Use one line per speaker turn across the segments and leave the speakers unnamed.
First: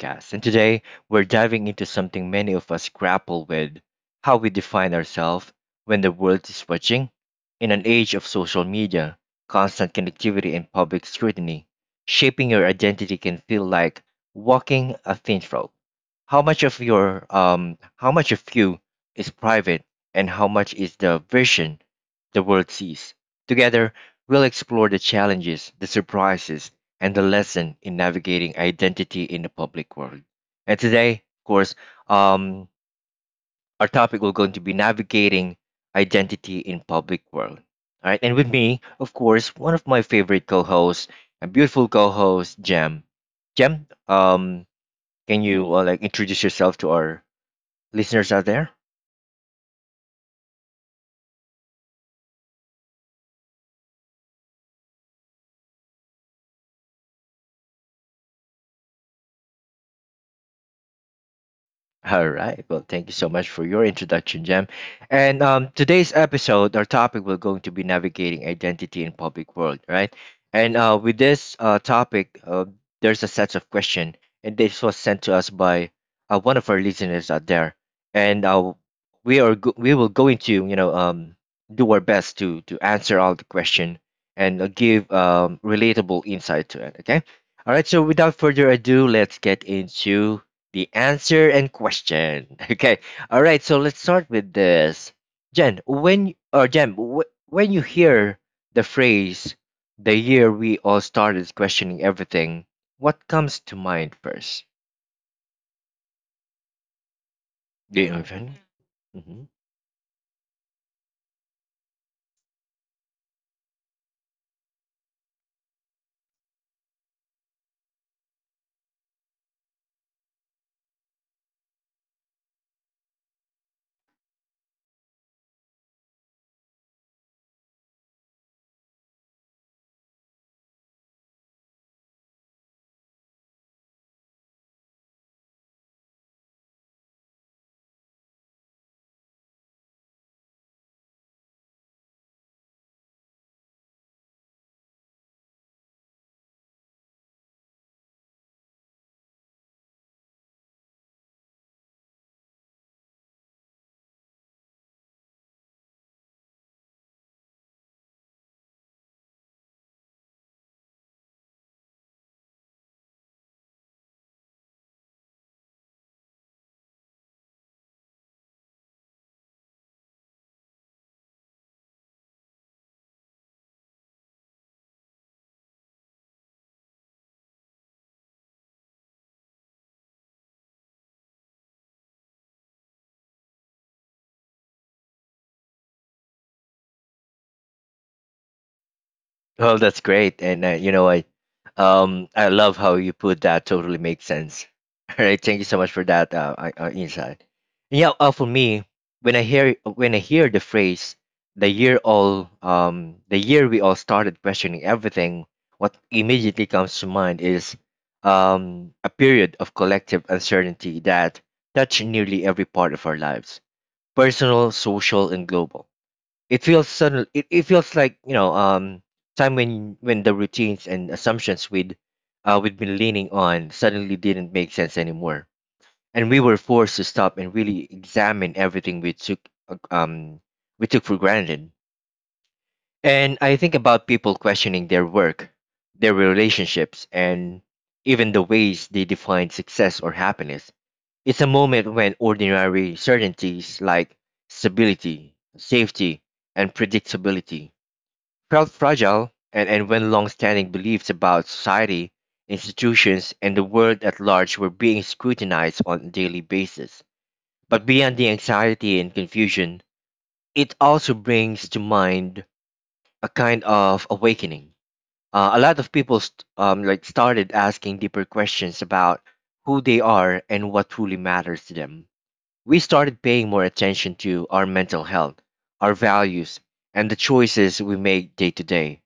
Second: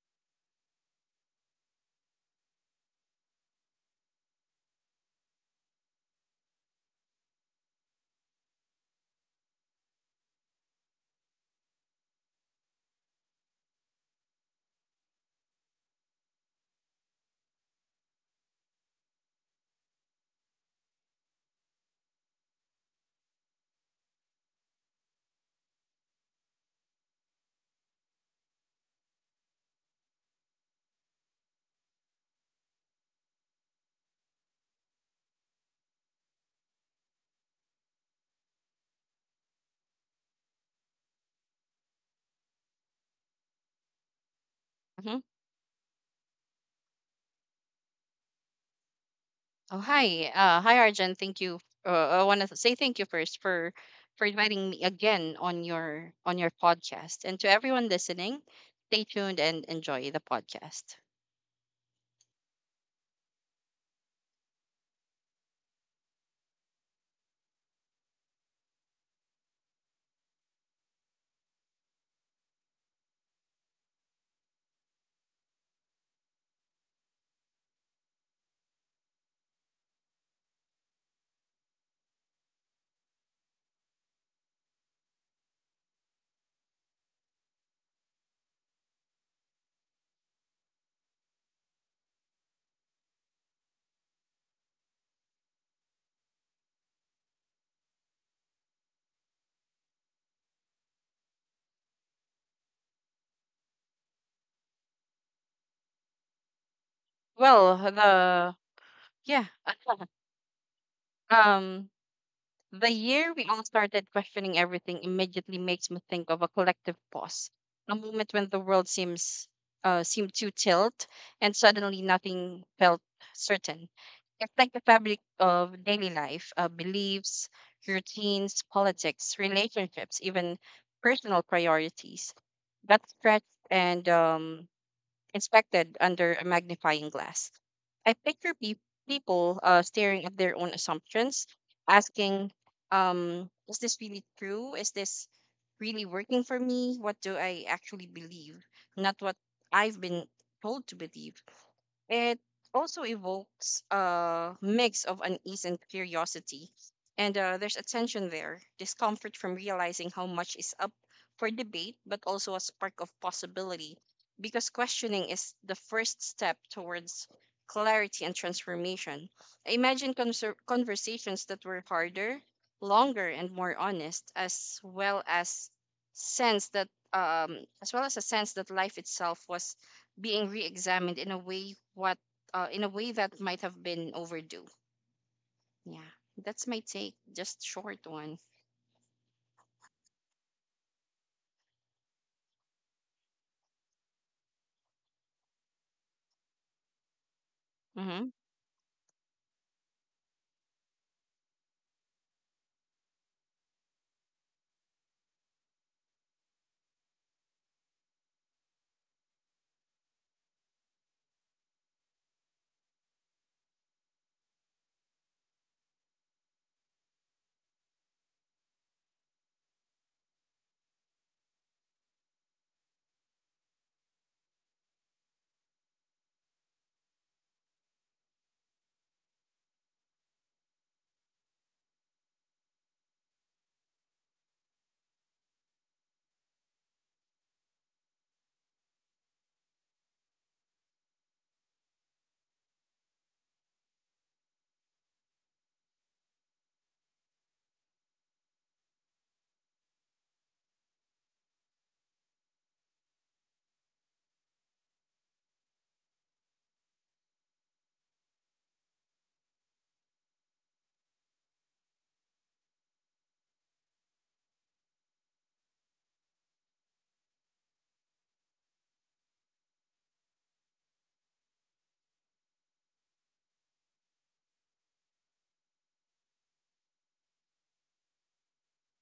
podcast. And today we're diving into something many of us grapple with, how we define ourselves when the world is watching. In an age of social media, constant connectivity, and public scrutiny, shaping your identity can feel like walking a thin rope. How much of your how much of you is private, and how much is the version the world sees? Together, we'll explore the challenges, the surprises, and the lesson in navigating identity in the public world. And today, of course, um, our topic will going to be navigating identity in public world. All right, and with me, of course, one of my favorite co-hosts, a beautiful co-host, Jem. Jem,
hmm
can you like introduce yourself to our listeners out there?
Oh, hi. Hi, Arjun. Thank you. Uh, I want to say thank you first for inviting me again on your podcast. And to everyone listening, stay tuned and enjoy the podcast.
All right. Well, thank you so much for your introduction, Jem. And today's episode, our topic will going to be navigating identity in public world, right? And with this topic, there's a set of question, and this was sent to us by one of our listeners out there. And we will going to do our best to answer all the question and give relatable insight to it. Okay. All right. So without further ado, let's get into the answer and question. Okay. All right. So let's start with this. Jen, when you hear the phrase "the year we all started questioning everything," what comes to mind first?
Well,
Do you have
the
any?
yeah, um, the year we all started questioning everything immediately makes me think of a collective pause, a moment when the world seems seemed to tilt, and suddenly nothing felt certain affect the fabric of daily life, beliefs, routines, politics, relationships, even personal priorities. That's stretched and inspected under a magnifying glass. I picture people staring at their own assumptions, asking, is this really true? Is this really working for me? What do I actually believe? Not what I've been told to believe. It also evokes a mix of unease and curiosity. And there's a tension there, discomfort from realizing how much is up for debate, but also a spark of possibility because questioning is the first step towards clarity and transformation. I imagine conversations that were harder, longer, and more honest, as well as sense that a sense that life itself was being re-examined in a way that might have been overdue. Yeah, that's my take. Just short one.
Oh, that's great. And you know, I love how you put that. Totally makes sense. All right, thank you so much for that insight. And yeah,
hmm
for me, when I hear the phrase " the year we all started questioning everything," what immediately comes to mind is a period of collective uncertainty that touched nearly every part of our lives, personal, social, and global. It feels sudden. It feels like time when the routines and assumptions we'd been leaning on suddenly didn't make sense anymore, and we were forced to stop and really examine everything uh, um we took for granted. And I think about people questioning their work, their relationships, and even the ways they define success or happiness. It's a moment when ordinary certainties like stability, safety, and predictability felt fragile, and when long-standing beliefs about society, institutions, and the world at large were being scrutinized on a daily basis. But beyond the anxiety and confusion, it also brings to mind a kind of awakening. A lot of people like started asking deeper questions about who they are and what truly matters to them. We started paying more attention to our mental health, our values, and the choices we make day to day.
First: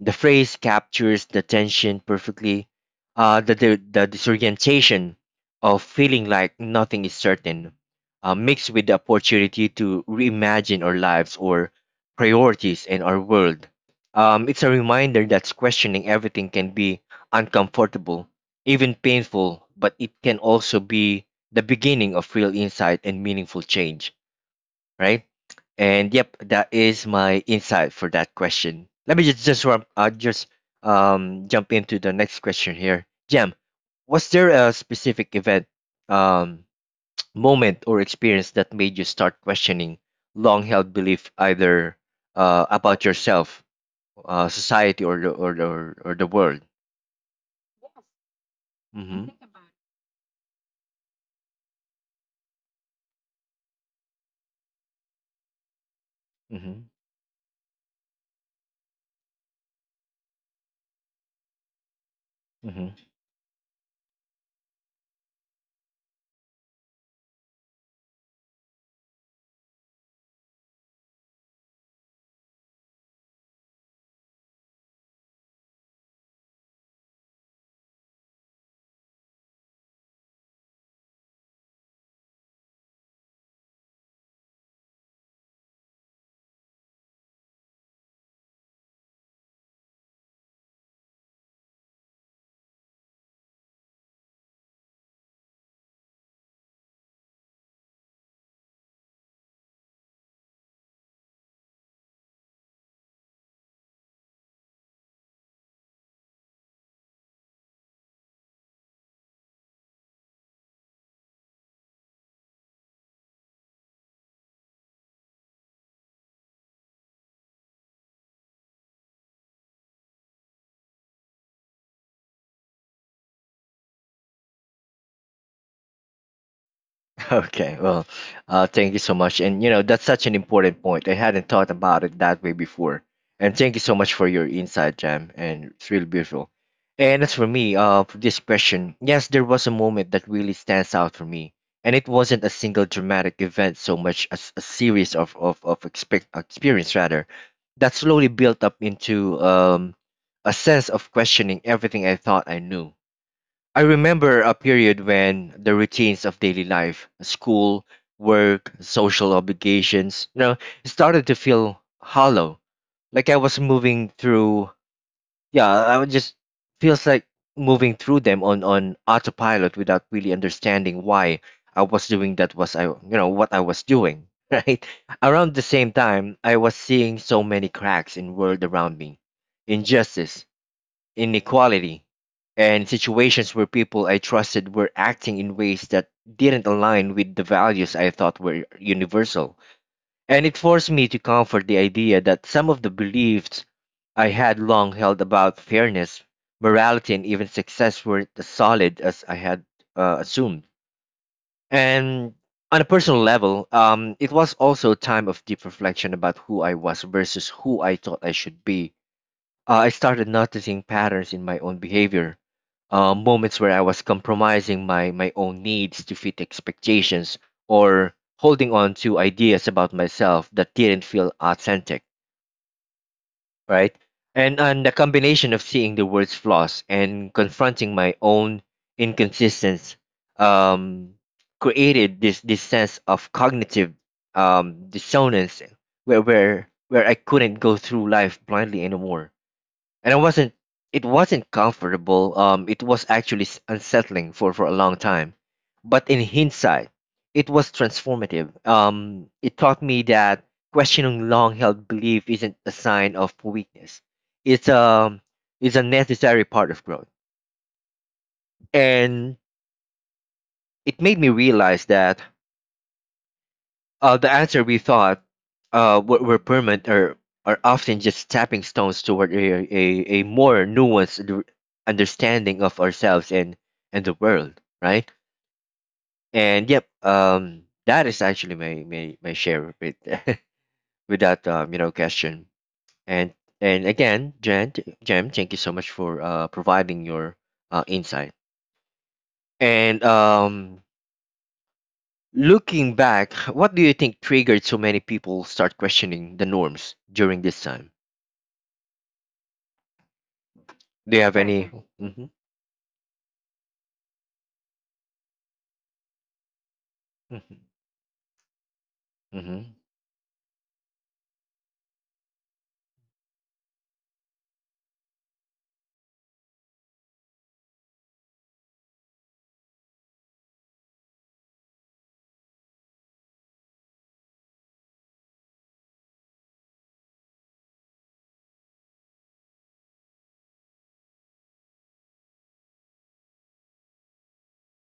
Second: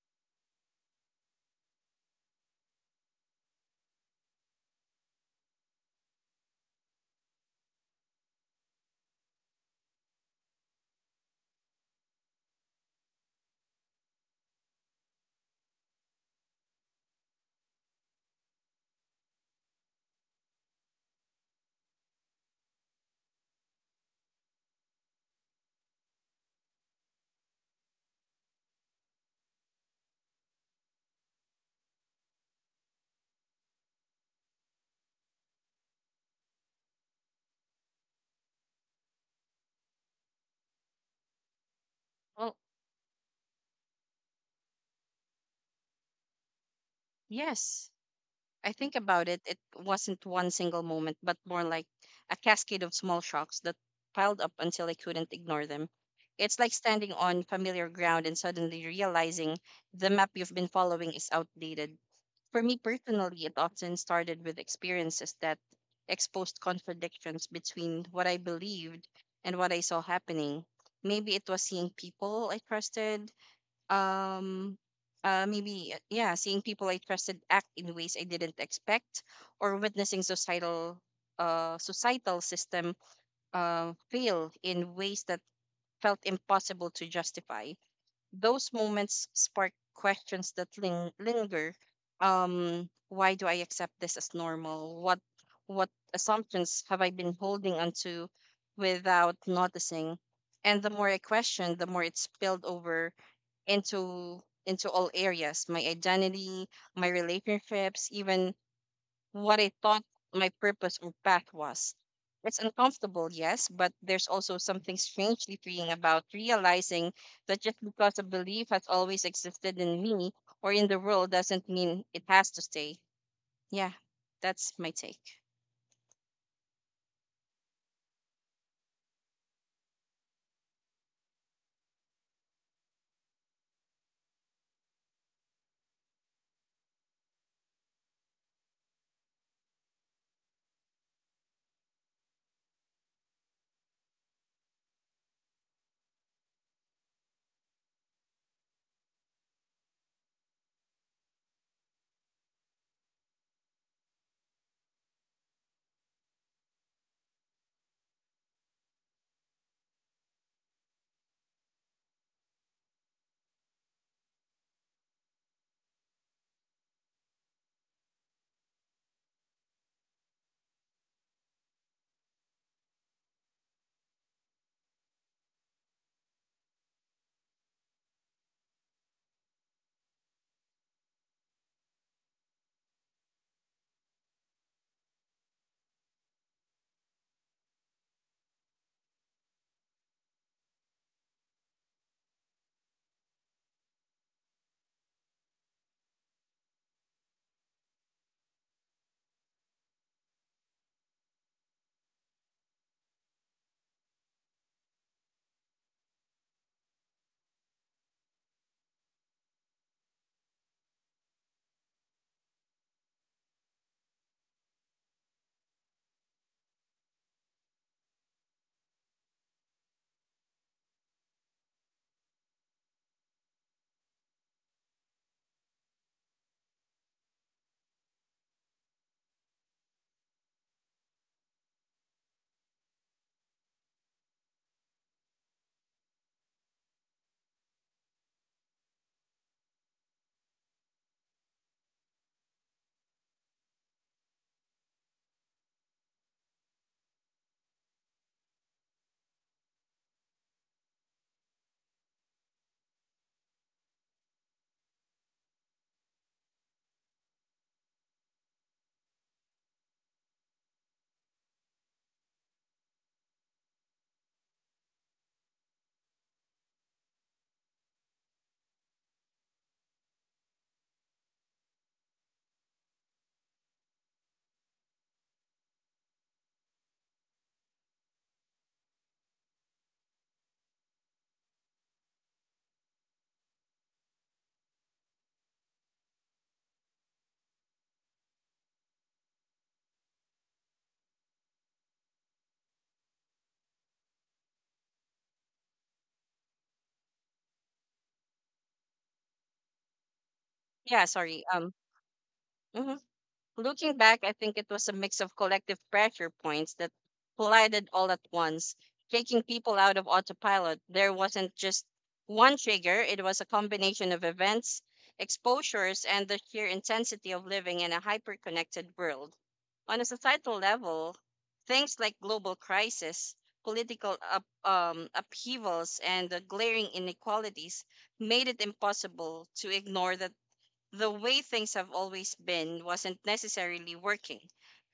The phrase captures the tension perfectly, the disorientation of feeling like nothing is certain, mixed with the opportunity to reimagine our lives or priorities in our world. It's a reminder that questioning everything can be uncomfortable, even painful, but it can also be the beginning of real insight and meaningful change, right? And yep, that is my insight for that question. Let me just jump into the next question here. Jam, was there a specific event, um, moment or experience that made you start questioning long-held belief either
Well,
about yourself, society, or the world?
yes, I think
mm
about it. It wasn't one single moment, but more like a cascade of small shocks that piled up until I couldn't ignore them. It's like
Mhm.
standing on familiar ground and suddenly realizing the map you've been following is outdated. For me
Mm-hmm.
personally, it often started with experiences that exposed contradictions between what I believed and what I saw happening. Maybe it was seeing people I trusted. Um, yeah, seeing people I trusted act in ways I didn't expect, or witnessing societal system fail in ways that felt impossible to justify. Those moments spark questions that linger. Why do I accept this as normal? What assumptions have I been holding onto without noticing? And the more I question, the more it spilled over into all areas, my identity, my relationships, even what I thought my purpose or path was. It's uncomfortable, yes, but there's also something strangely freeing about realizing that just because a belief has always existed in me or in the world doesn't mean it has to stay. Yeah, that's my take.
Okay, well, thank you so much. And you know, that's such an important point. I hadn't thought about it that way before. And thank you so much for your insight, Jam. And it's really beautiful. And as for me, for this question, yes, there was a moment that really stands out for me. And it wasn't a single dramatic event so much as a series of experience, rather, that slowly built up into a sense of questioning everything I thought I knew. I remember a period when the routines of daily life, school, work, social obligations, you know, started to feel hollow. Like I was moving through, yeah, I would just feels like moving through them on autopilot without really understanding why I was doing that was I, you know, what I was doing, right? Around the same time, I was seeing so many cracks in world around me. Injustice, inequality, and situations where people I trusted were acting in ways that didn't align with the values I thought were universal. And it forced me to comfort the idea that some of the beliefs I had long held about fairness, morality, and even success weren't as solid as I had assumed. And on a personal level, it was also a time of deep reflection about who I was versus who I thought I should be. I started noticing patterns in my own behavior, moments where I was compromising my own needs to fit expectations or holding on to ideas about myself that didn't feel authentic, right? And the combination of seeing the world's flaws and confronting my own inconsistencies um, created this sense of cognitive dissonance where I couldn't go through life blindly anymore, and it wasn't, it wasn't comfortable. It was actually unsettling for a long time, but in hindsight it was transformative. It taught me that questioning long held belief isn't a sign of weakness. it's a. it's a necessary part of growth, and it made me realize that the answer we thought were permanent are often just stepping stones toward a more nuanced understanding of ourselves and the world, right? And yep, that is actually my share with, with that you know question. And and again, Jem, thank you so much for providing your insight. And looking back, what do you think triggered so many people start questioning the norms during this time?
Yeah,
Do you have
sorry.
any? Exactly.
Mm-hmm. Looking back, I think it was a mix of collective pressure points that
hmm
collided all at once, taking people
hmm
out of autopilot. There wasn't just one trigger, it was a combination of events, exposures, and the sheer intensity of living in a hyper connected world. On a societal level, things like global crisis, upheavals, and the glaring inequalities made it impossible to ignore that the way things have always been wasn't necessarily working.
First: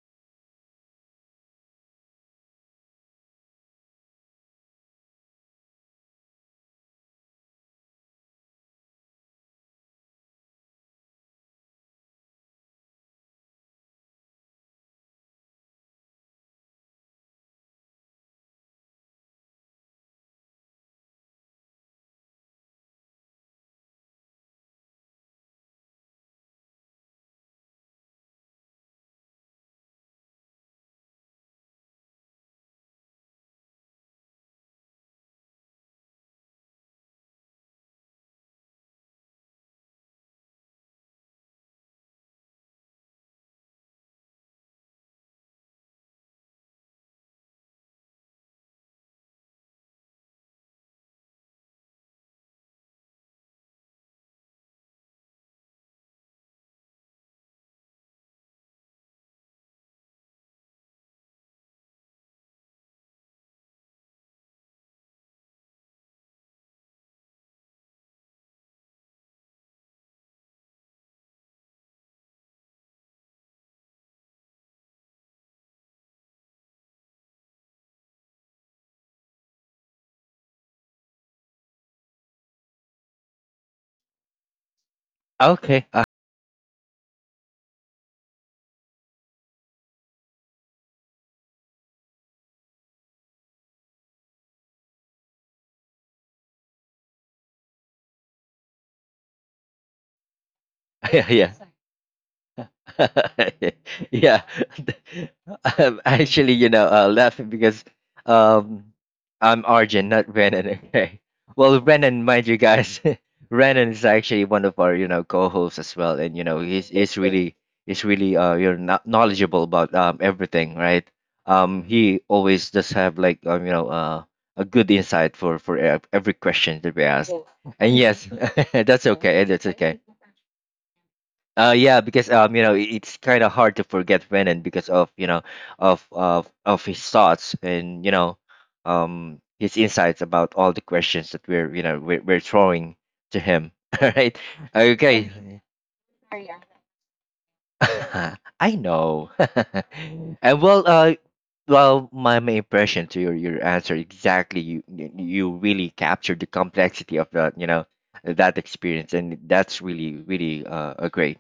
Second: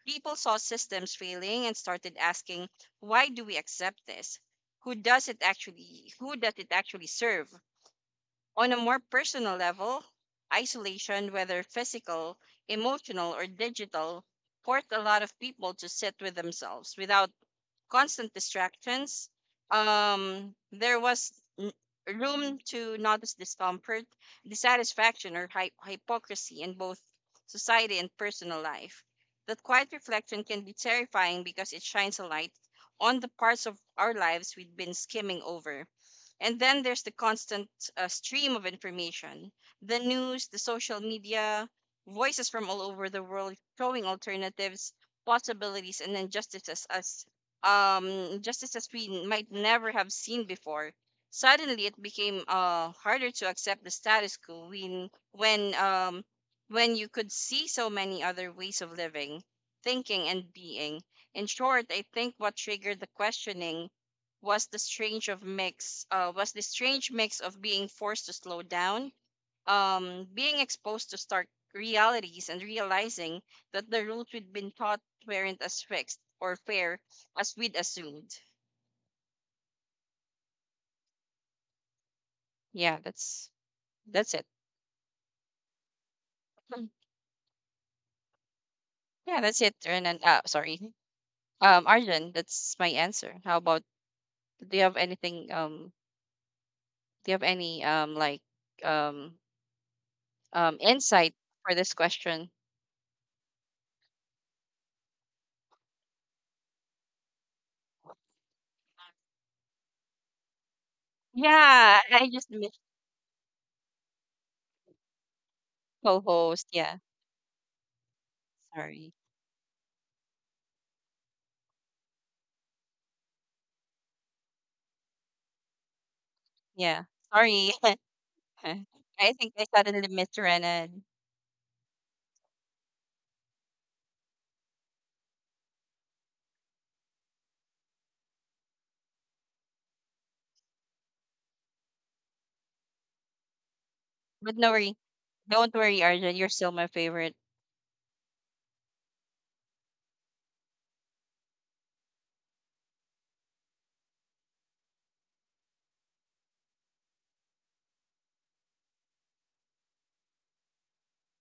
People saw systems failing and started asking, why do we accept this? Who does it actually serve? On a more personal level, isolation, whether physical, emotional, or digital, forced a lot of people to sit with themselves without constant distractions. There was n- room to notice discomfort, dissatisfaction, or hypocrisy in both society and personal life. That quiet reflection can be terrifying because it shines a light on the parts of our lives we've been skimming over. And then there's the constant stream of information, the news, the social media, voices from all over the world showing alternatives, possibilities, and injustices as justices we might never have seen before. Suddenly, it became harder to accept the status quo when you could see so many other ways of living, thinking, and being. In short, I think what triggered the questioning was the strange mix of being forced to slow down, being exposed to stark realities and realizing that the rules we'd been taught weren't as fixed or fair as we'd assumed. Yeah, that's that's it.
Okay.
Mm. Yeah, that's it. Arjun, that's my answer. How about, do you have anything? Do you have any um
Yeah,
insight
yeah.
for this question?
Yeah. I'm actually, you know, laughing because um I'm Arjun, not Brennan. Okay, well,
Yeah,
Brennan
I
mind
just
you
missed
guys. Brennan is actually one of our, you know, co-hosts as well, and you know
co-host.
he's
Yeah,
he's really, he's really you're not
sorry.
knowledgeable about everything, right? He always does have like, you know, a good insight for every question that
Yeah,
we ask.
sorry.
And yes, that's
I
okay,
think I
that's okay.
suddenly missed Renan.
Yeah, because you know, it's kind of hard to forget Renan because of, you know, of his thoughts and, you know, his insights about all the questions that we're, you know, we're throwing to him. All right,
But no worry.
okay.
Don't worry, Arjun. You're still my favorite.
Mhm. I know. And well, well, my impression to your answer exactly. You really captured the complexity of that, you know, that experience, and that's really really a great,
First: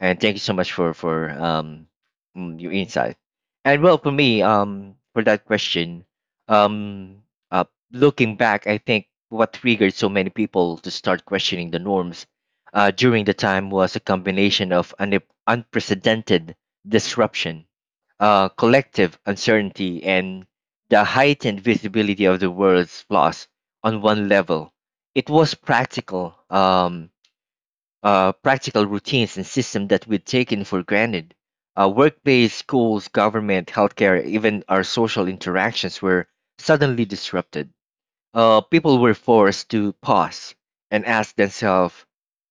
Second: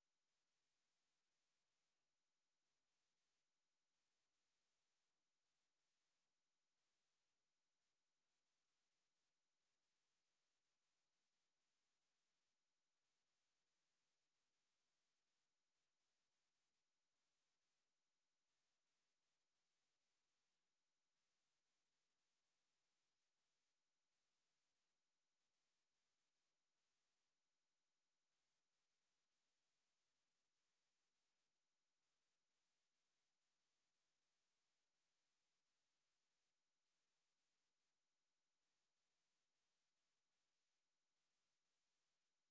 and thank you so much for your insight. And well for me, for that question, um uh looking back, I think what triggered so many people to start questioning the norms during the time was a combination of an unprecedented disruption, collective uncertainty, and the heightened visibility of the world's flaws. On one level, it was practical. Practical routines and systems that we'd taken for granted. Work-based schools, government, healthcare, even our social interactions were suddenly disrupted. People were forced to pause and ask themselves,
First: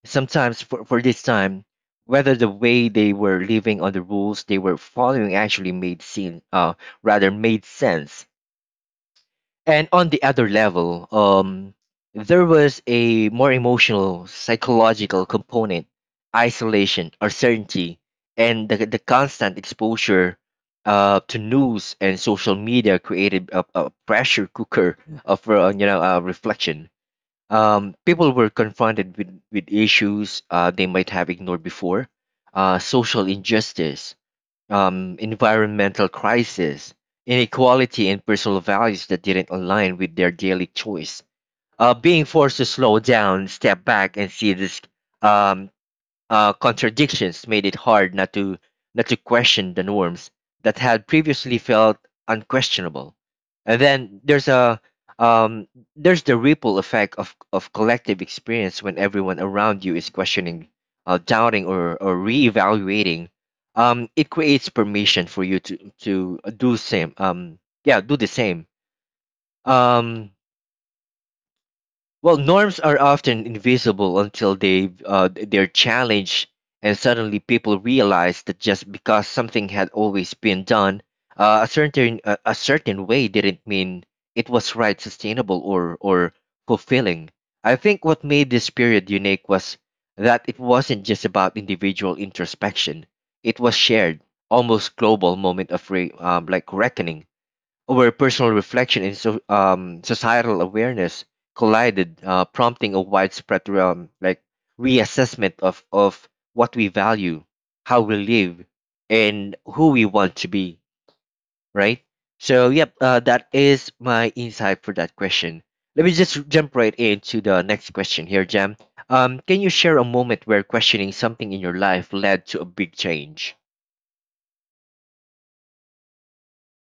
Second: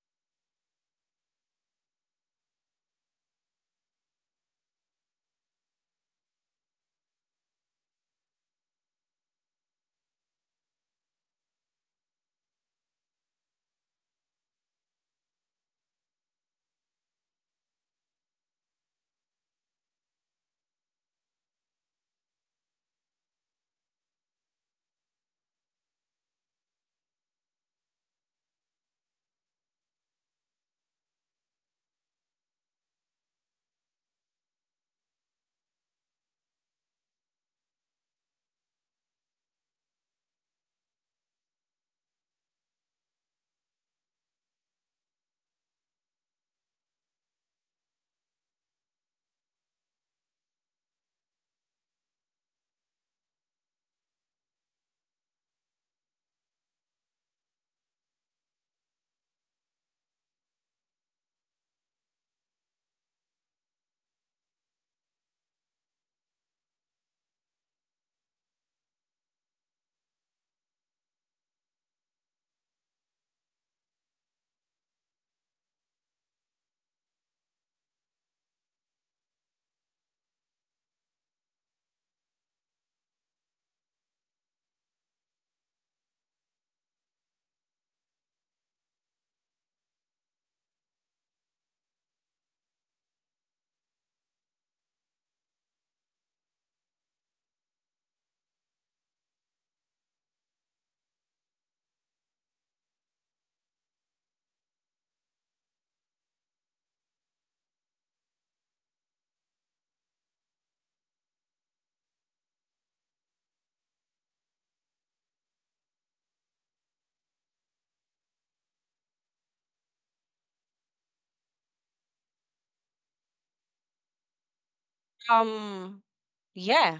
sometimes for this time, whether the way they were living or the rules they were following actually made sense, rather made sense. And on the other level, there was a more emotional, psychological component, isolation, uncertainty, and the constant exposure to news and social media created a pressure cooker of reflection. People were confronted with issues they might have ignored before, social injustice, environmental crisis, inequality, and personal values that didn't align with their daily choice. Being forced to slow down, step back, and see this um, contradictions made it hard not to question the norms that had previously felt unquestionable. And then there's a um, there's the ripple effect of collective experience when everyone around you is questioning, doubting, or reevaluating. It creates permission for you to do same. Yeah, do the same. Um, well, norms are often invisible until they're challenged, and suddenly people realize that just because something had always been done a certain way didn't mean it was right, sustainable, or fulfilling. I think what made this period unique was that it wasn't just about individual introspection; it was shared, almost global moment of reckoning where personal reflection and societal awareness collided, prompting a widespread reassessment of what we value, how we live, and who we want to be, right? So, that is my insight for that question. Let me just jump right into the next question here, Jam. Can you share a moment where questioning something in your life led to a big change?
Um, yeah.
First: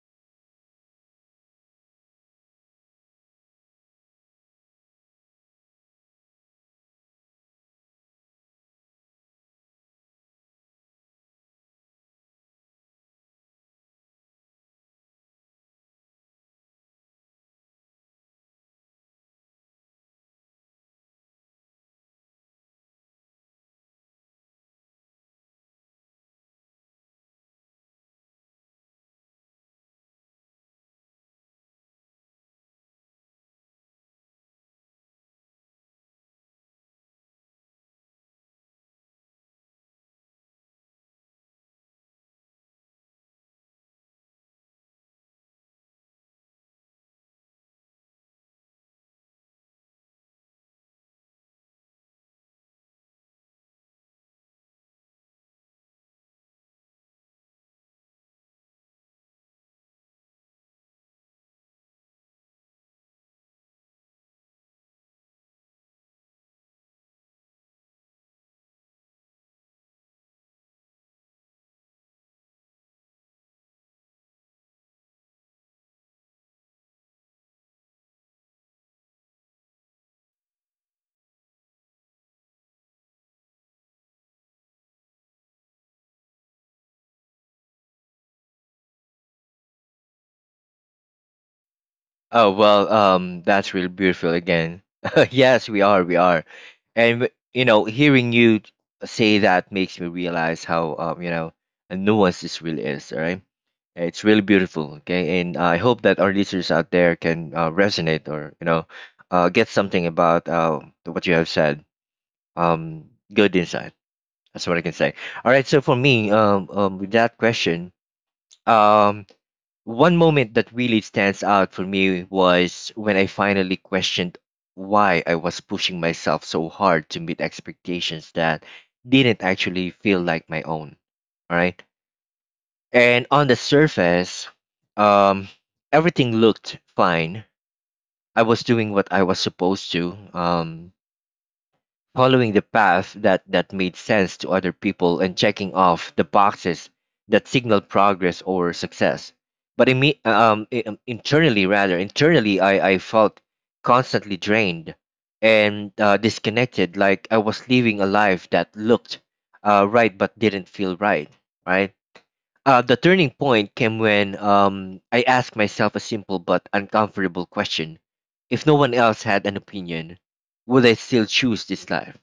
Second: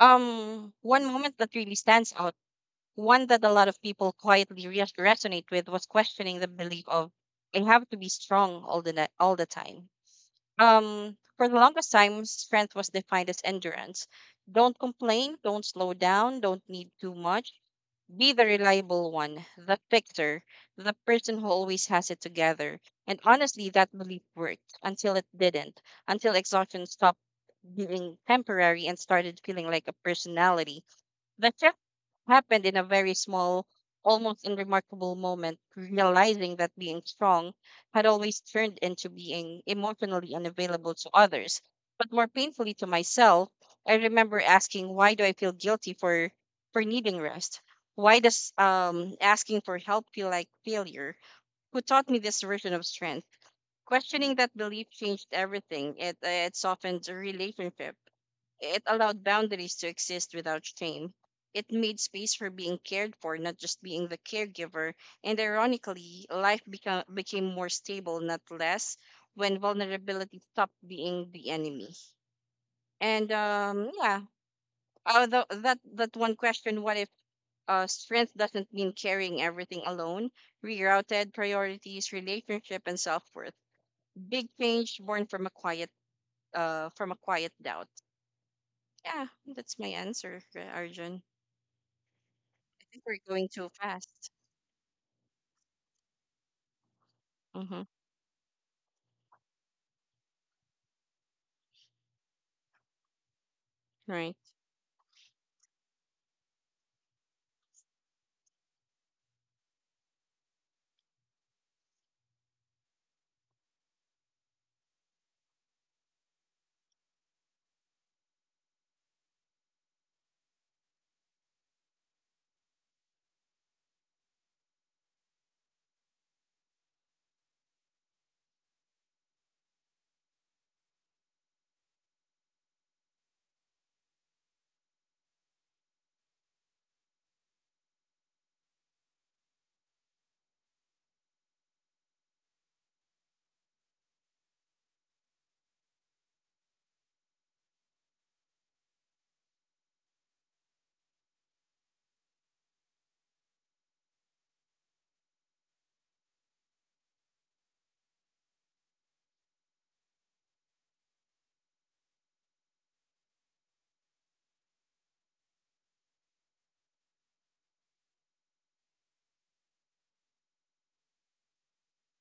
One moment that really stands out, one that a lot of people quietly resonate with, was questioning the belief of I have to be strong all the time. For the longest time, strength was defined as endurance. Don't complain. Don't slow down. Don't need too much. Be the reliable one, the fixer, the person who always has it together. And honestly, that belief worked until it didn't, until exhaustion stopped being temporary and started feeling like a personality. The shift happened in a very small, almost unremarkable moment, realizing that being strong had always turned into being emotionally unavailable to others. But more painfully to myself, I remember asking, why do I feel guilty for needing rest? Why does asking for help feel like failure? Who taught me this version of strength? Questioning that belief changed everything. It softened relationships, it allowed boundaries to exist without shame. It made space for being cared for, not just being the caregiver. And ironically, became more stable, not less, when vulnerability stopped being the enemy. And yeah, although that one question, what if strength doesn't mean carrying everything alone, rerouted priorities, relationship, and self worth. Big change born from a quiet doubt. Yeah, that's my answer, Arjun.
Oh well,
Think we're
um,
going too
that's really
fast.
beautiful again. Yes, we are, and you
Mm-hmm.
know, hearing you say that makes me realize how you know, a nuance this really is. All right, it's
Right.
really beautiful. Okay, and I hope that our listeners out there can resonate or you know, get something about what you have said. Good insight. That's what I can say. All right, so for me, with that question, um. One moment that really stands out for me was when I finally questioned why I was pushing myself so hard to meet expectations that didn't actually feel like my own. All right. And on the surface, um, everything looked fine. I was doing what I was supposed to. Following the path that made sense to other people, and checking off the boxes that signal progress or success. But in me, internally, I felt constantly drained and disconnected, like I was living a life that looked right but didn't feel right, right? The turning point came when I asked myself a simple but uncomfortable question. If no one else had an opinion, would I still choose this life?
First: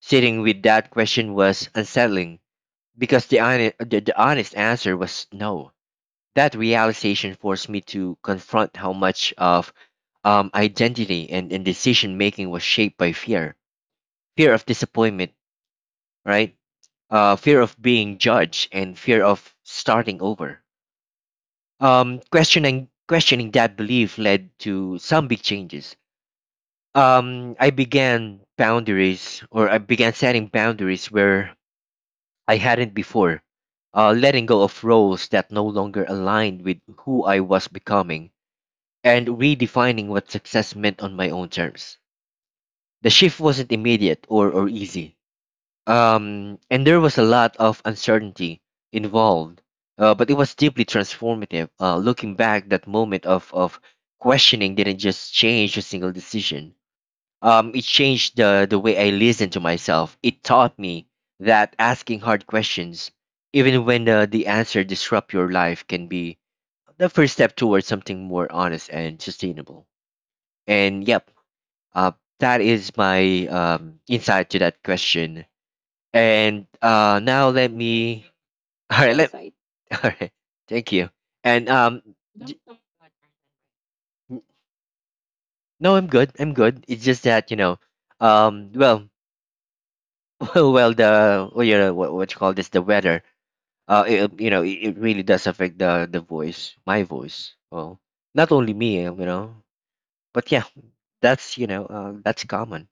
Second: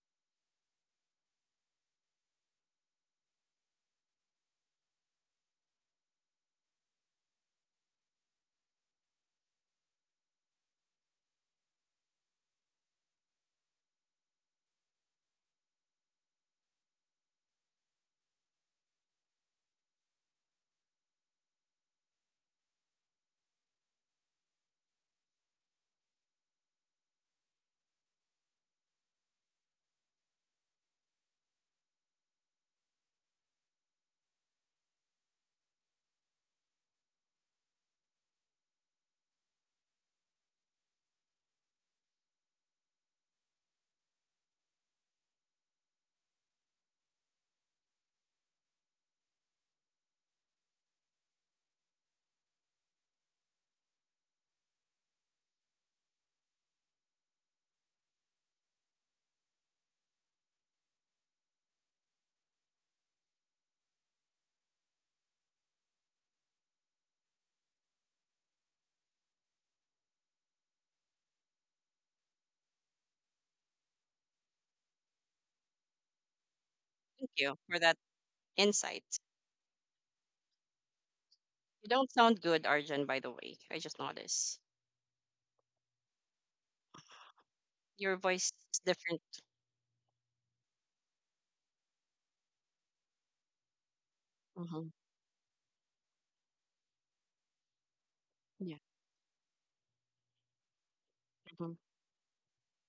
Sitting with that question was unsettling because the honest answer was no. That realization forced me to confront how much of identity and decision making was shaped by fear, fear of disappointment, right? Fear of being judged, and fear of starting over. Questioning that belief led to some big changes. I began boundaries, or I began setting boundaries where I hadn't before, letting go of roles that no longer aligned with who I was becoming, and redefining what success meant on my own terms. The shift wasn't immediate or easy, and there was a lot of uncertainty involved, but it was deeply transformative. Looking back, that moment of questioning didn't just change a single decision, it changed the way I listened to myself. It taught me that asking hard questions, even when the answer disrupt your life, can be the first step towards something more honest and sustainable. And yep, uh, that is my insight to that question. And
Thank
now
you
let
for that
me. All
insight.
right, let. All right, thank you. And
You don't sound
j-
good, Arjun, by the way. I just
n-
noticed.
no, I'm good. I'm good. It's just that you know,
Your voice is
well,
different.
well, you know what you call this, the weather it, you know
Mm-hmm.
it, it really does affect the voice, my voice, well, not only
Yeah.
me, you know, but yeah, that's you
hmm
know that's common.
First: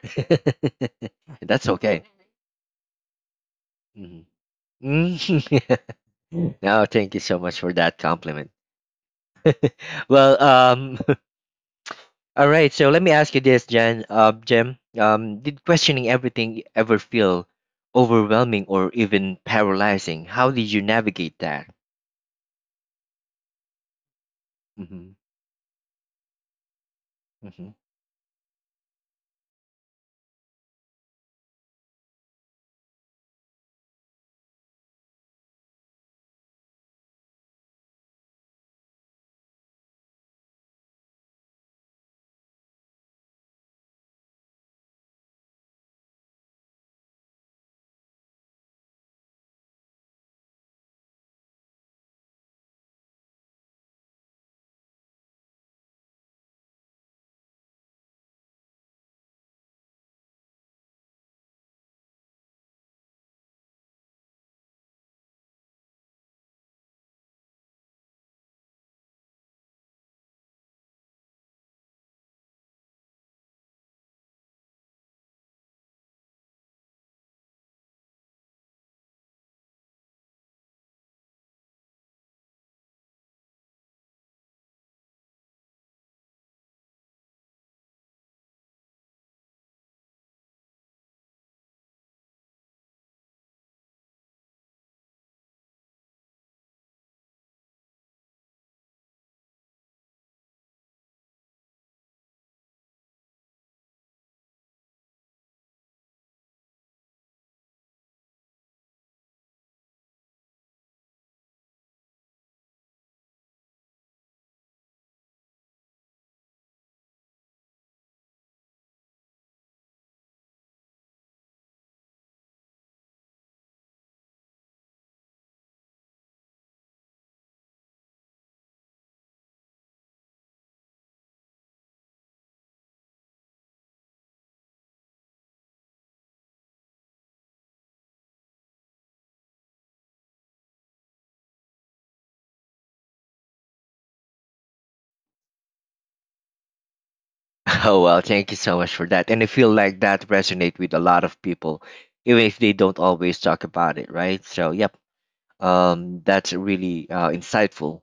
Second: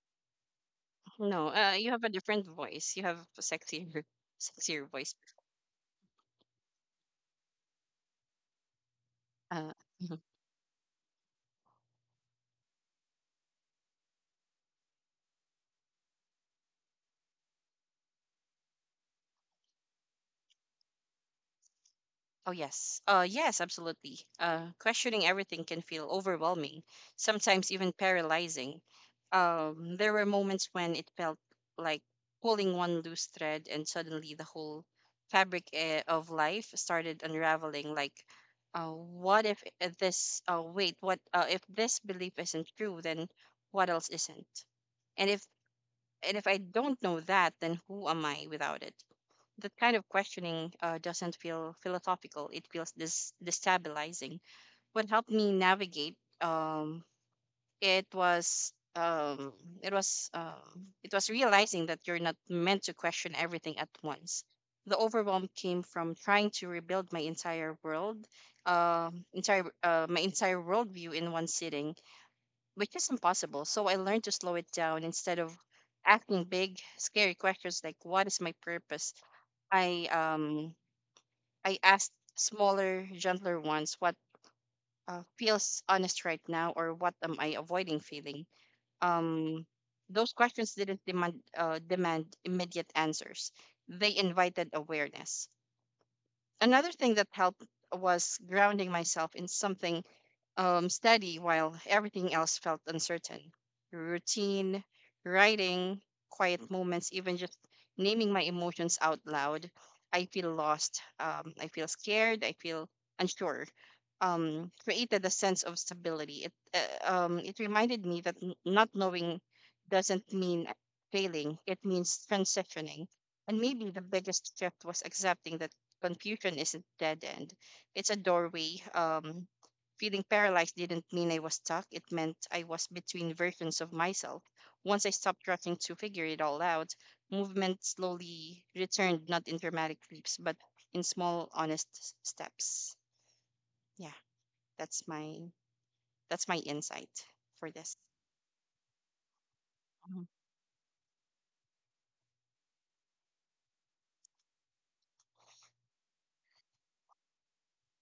No,
That's
you have
okay.
a different voice. You have a sexier,
Mhm.
sexier voice.
Mm, no, thank you so much for that compliment.
Uh,
Well all right, so let me ask you this, jen Jem, did questioning everything ever feel overwhelming or even paralyzing? How did you navigate that?
Oh, yes. Yes, absolutely.
Mm-hmm.
Questioning everything can feel overwhelming, sometimes
Mhm.
even paralyzing. There were moments when it felt like pulling one loose thread, and suddenly the whole fabric of life started unraveling. Like, what if I- this? Wait, what? If this belief isn't true, then what else isn't? And if and if I don't know that, then who am I without it? That kind of questioning doesn't feel philosophical. It feels destabilizing. What helped me navigate, it was um, it was realizing that you're not meant to question everything at once. The overwhelm came from trying to rebuild my entire world, entire my entire worldview in one sitting, which is impossible. So I learned to slow it down. Instead of asking big, scary questions like "What is my purpose?" I um I asked smaller, gentler ones, what feels honest right now, or what am I avoiding feeling. Um, those questions didn't demand immediate answers. They invited awareness. Another thing that helped was grounding myself in something steady while everything else felt uncertain. Routine, writing, quiet moments, even just naming my emotions out loud. I feel lost. I feel scared. I feel unsure. Created a sense of stability. It reminded me that not knowing doesn't mean failing. It means transitioning. And maybe the biggest shift was accepting that confusion isn't dead end. It's a doorway. Feeling paralyzed didn't mean I was stuck. It meant I was between versions of myself. Once I stopped rushing to figure it all out, movement slowly returned, not in dramatic leaps, but in small, honest steps. Yeah, that's my that's my insight for this.
Oh, well, thank you so much for that. And I feel like
hmm
that resonate with a lot of people, even if they don't always talk about it, right? So, yep, that's really insightful.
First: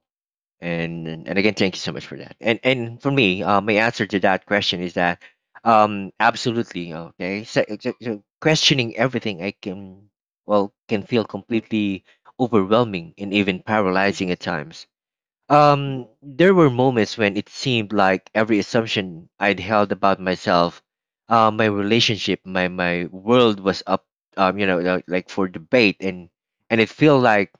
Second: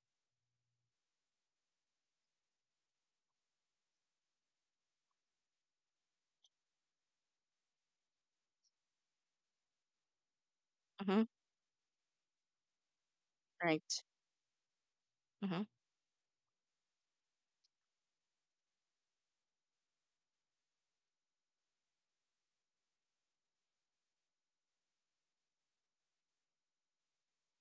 And again, thank you so much for that. And for me, my answer to that question is that, absolutely, okay. So, questioning everything, I can feel completely overwhelming and even
Right.
paralyzing at times.
hmm
There were moments when it seemed like every assumption I'd held about myself, my relationship, my world was up, you know, like for debate, and it felt like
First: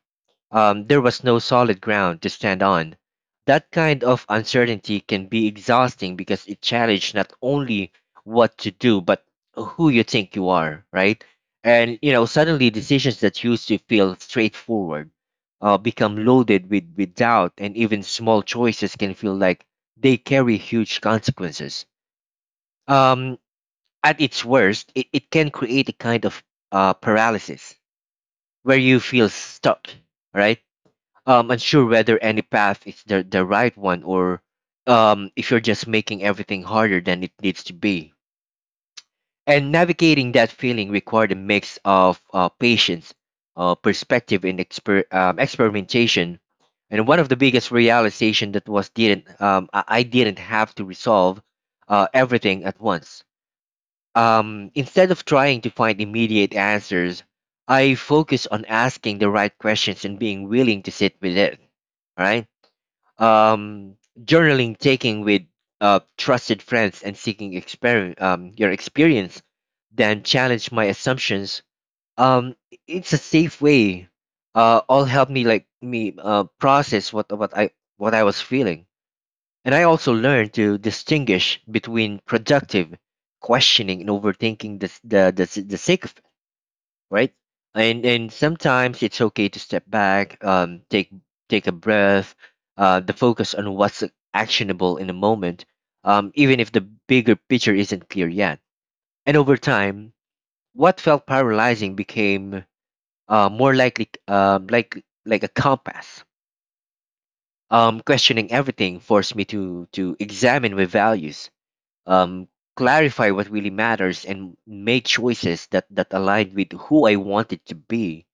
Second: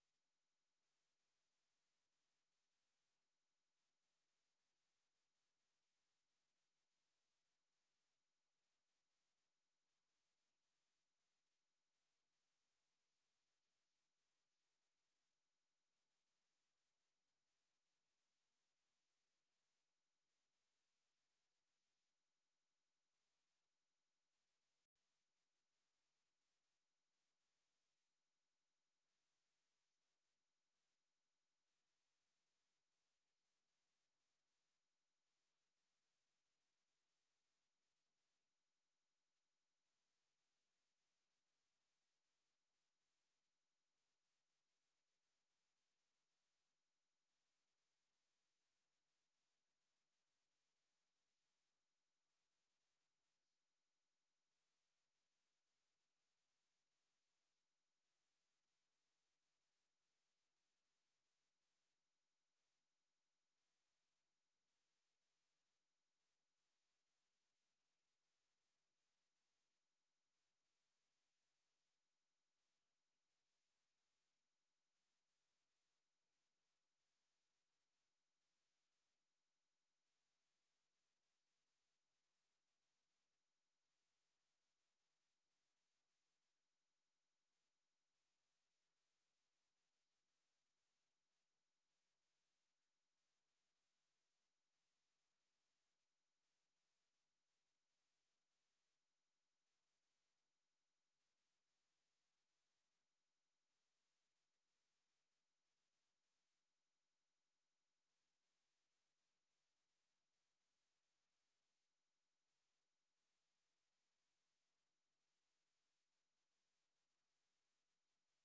there was no solid ground to stand on. That kind of uncertainty can be exhausting because it challenges not only what to do, but who you think you are, right? And you know, suddenly decisions that used to feel straightforward become loaded with doubt, and even small choices can feel like they carry huge consequences. Um, at its worst, it can create a kind of paralysis where you feel stuck, right? Unsure whether any path is the right one, or if you're just making everything harder than it needs to be. And navigating that feeling required a mix of patience, perspective, and experimentation. And one of the biggest realization that was didn't I didn't have to resolve everything at once. Instead of trying to find immediate answers, I focus on asking the right questions and being willing to sit with it. Right, um, journaling, taking with trusted friends, and seeking your experience, then challenge my assumptions. Um, it's a safe way. All help me process what I was feeling, and I also learned to distinguish between productive questioning and overthinking the sake of, right? And sometimes it's okay to step back, take a breath, the focus on what's actionable in the moment, even if the bigger picture isn't clear yet. And over time, what felt paralyzing became more likely, like a compass. Questioning everything forced me to examine my values, um, clarify what really matters, and make choices that align with who I wanted to be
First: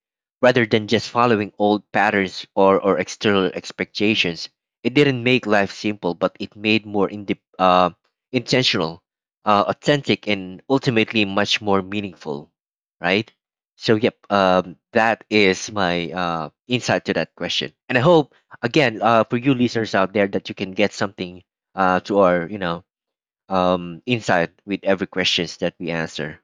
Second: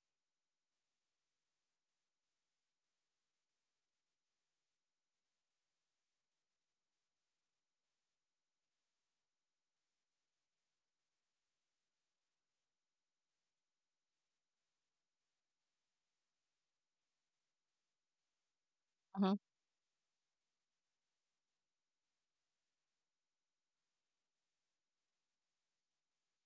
rather than just following old patterns, or external expectations. It didn't make life simple, but it made more inde intentional, authentic, and ultimately much more meaningful, right? So, yep, that is my insight to that question. And I hope, again,
hmm
for you listeners out there, that you can get something to our, you know, insight with every questions that we answer.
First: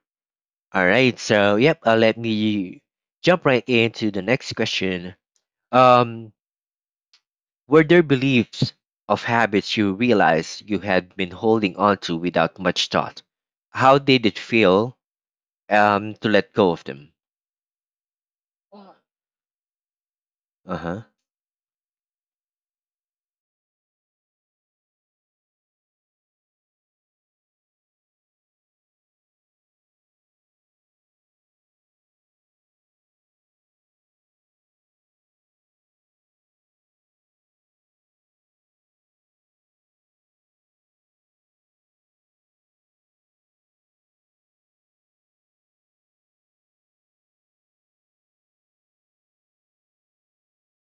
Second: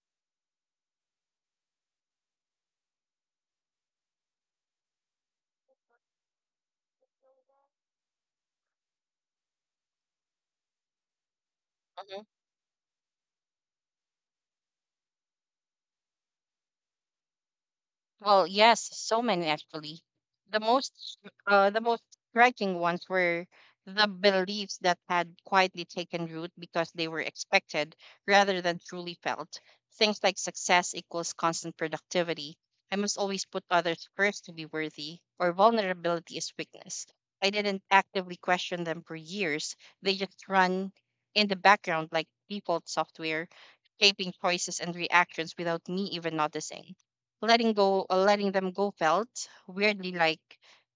All right, so yep, let me jump right into the next question. Um, were there beliefs of habits you realized you had been holding on to without much thought? How did it feel to let go of them?
Well, yes, so many actually. The
Uh huh.
most the most striking ones were the beliefs that had quietly taken root because they were expected rather than truly felt. Things like success equals constant productivity. I must always put others first to be worthy, or vulnerability is weakness. I didn't actively question them for years. They just run in the background like default software, shaping choices and reactions without me even noticing. Letting go uh, letting them go felt weirdly like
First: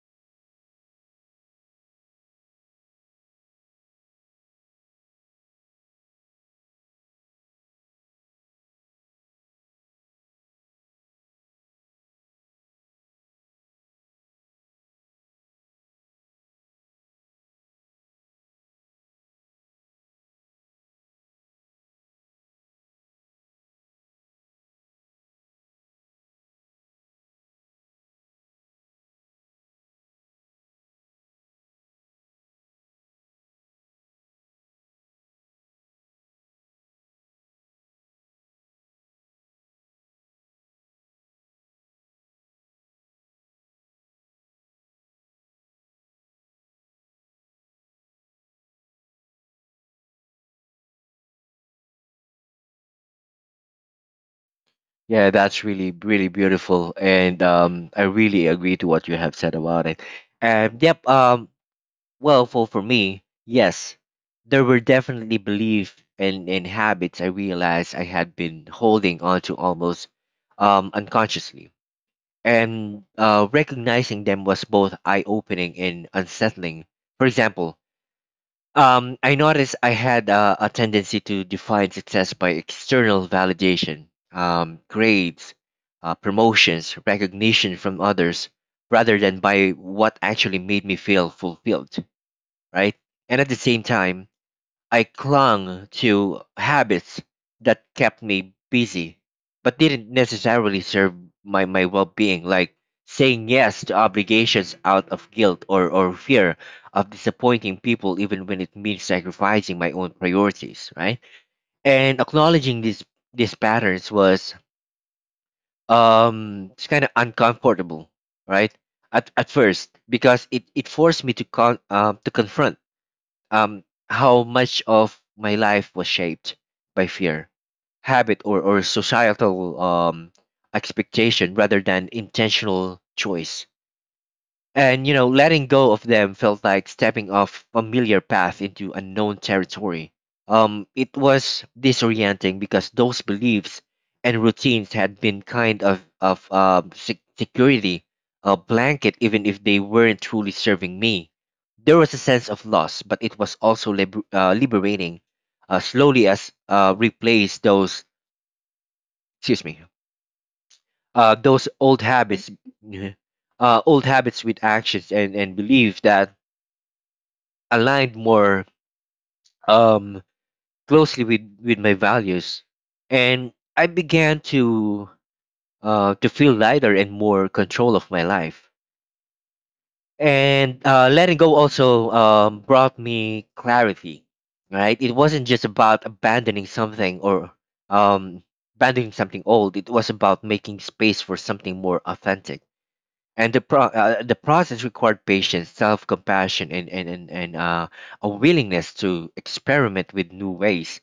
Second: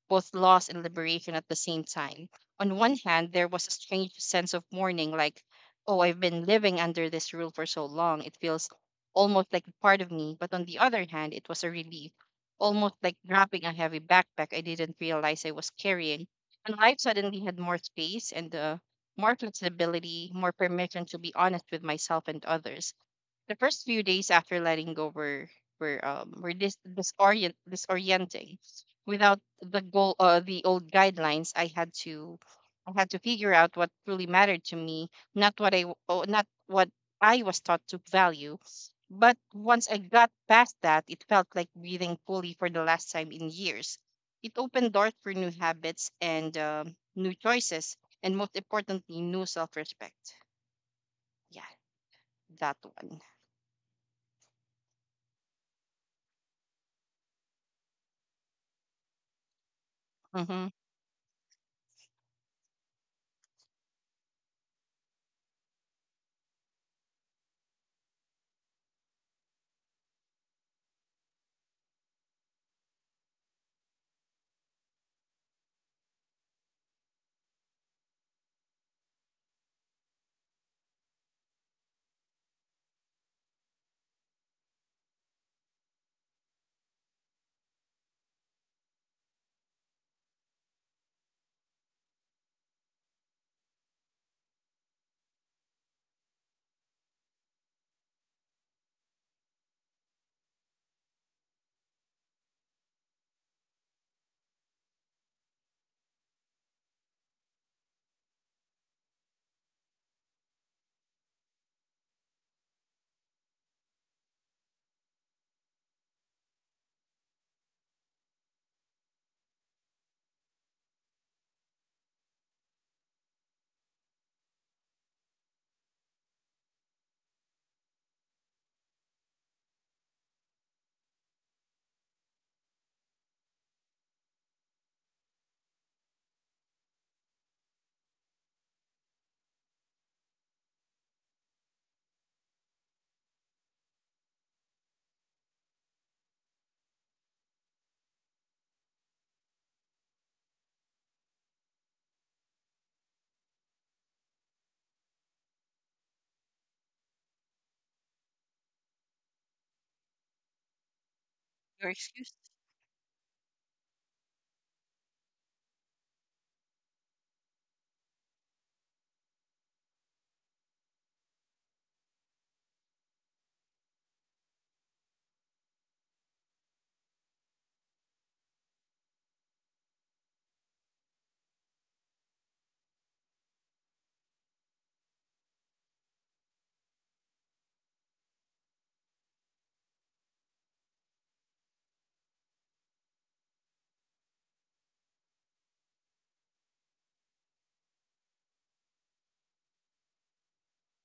both loss and liberation at the same time. On one hand, there was a strange sense of mourning, like, oh, I've been living under this rule for so long it feels almost like a part of me. But on the other hand, it was a relief, almost like dropping a heavy backpack I didn't realize I was carrying, and life suddenly had more space, and more flexibility, more permission to be honest with myself and others. The first few days after letting go were disorienting. Without the goal the old guidelines, I had to figure out what truly mattered to me, not what I w- oh, not what I was taught to value. But once I got past that, it felt like breathing fully for the last time in years. It opened doors for new habits and new choices, and most importantly, new self-respect. Yeah, that one.
Yeah, that's really, really beautiful, and I really agree to what you have said about it.
Mm-hmm.
And yep, well, for me, yes, there were definitely beliefs and habits I realized I had been holding on to almost unconsciously. And recognizing them was both eye opening and unsettling. For example, I noticed I had a tendency to define success by external validation, grades, promotions, recognition from others, rather than by what actually made me feel fulfilled, right? And at the same time, I clung to habits that kept me busy, but didn't necessarily serve my well being, like saying yes to obligations out of guilt, or fear of disappointing people, even when it means sacrificing my own priorities, right? And acknowledging these patterns was it's kind of uncomfortable, right? At first, because it forced me to to confront um, how much of my life was shaped by fear, habit, or societal expectation rather than intentional choice. And you know, letting go of them felt like stepping off familiar path into unknown territory. It was disorienting because those beliefs and routines had been kind of security, a blanket, even if they weren't truly serving me. There was a sense of loss, but it was also liberating. Slowly, as replace those, excuse me, those
Your
old
excuse?
habits, old habits with actions and belief that aligned more um, closely with my values, and I began to feel lighter and more control of my life. And letting go also brought me clarity. Right, it wasn't just about abandoning something, or um, abandoning something old. It was about making space for something more authentic, and the process required patience, self compassion, and a willingness to experiment with new ways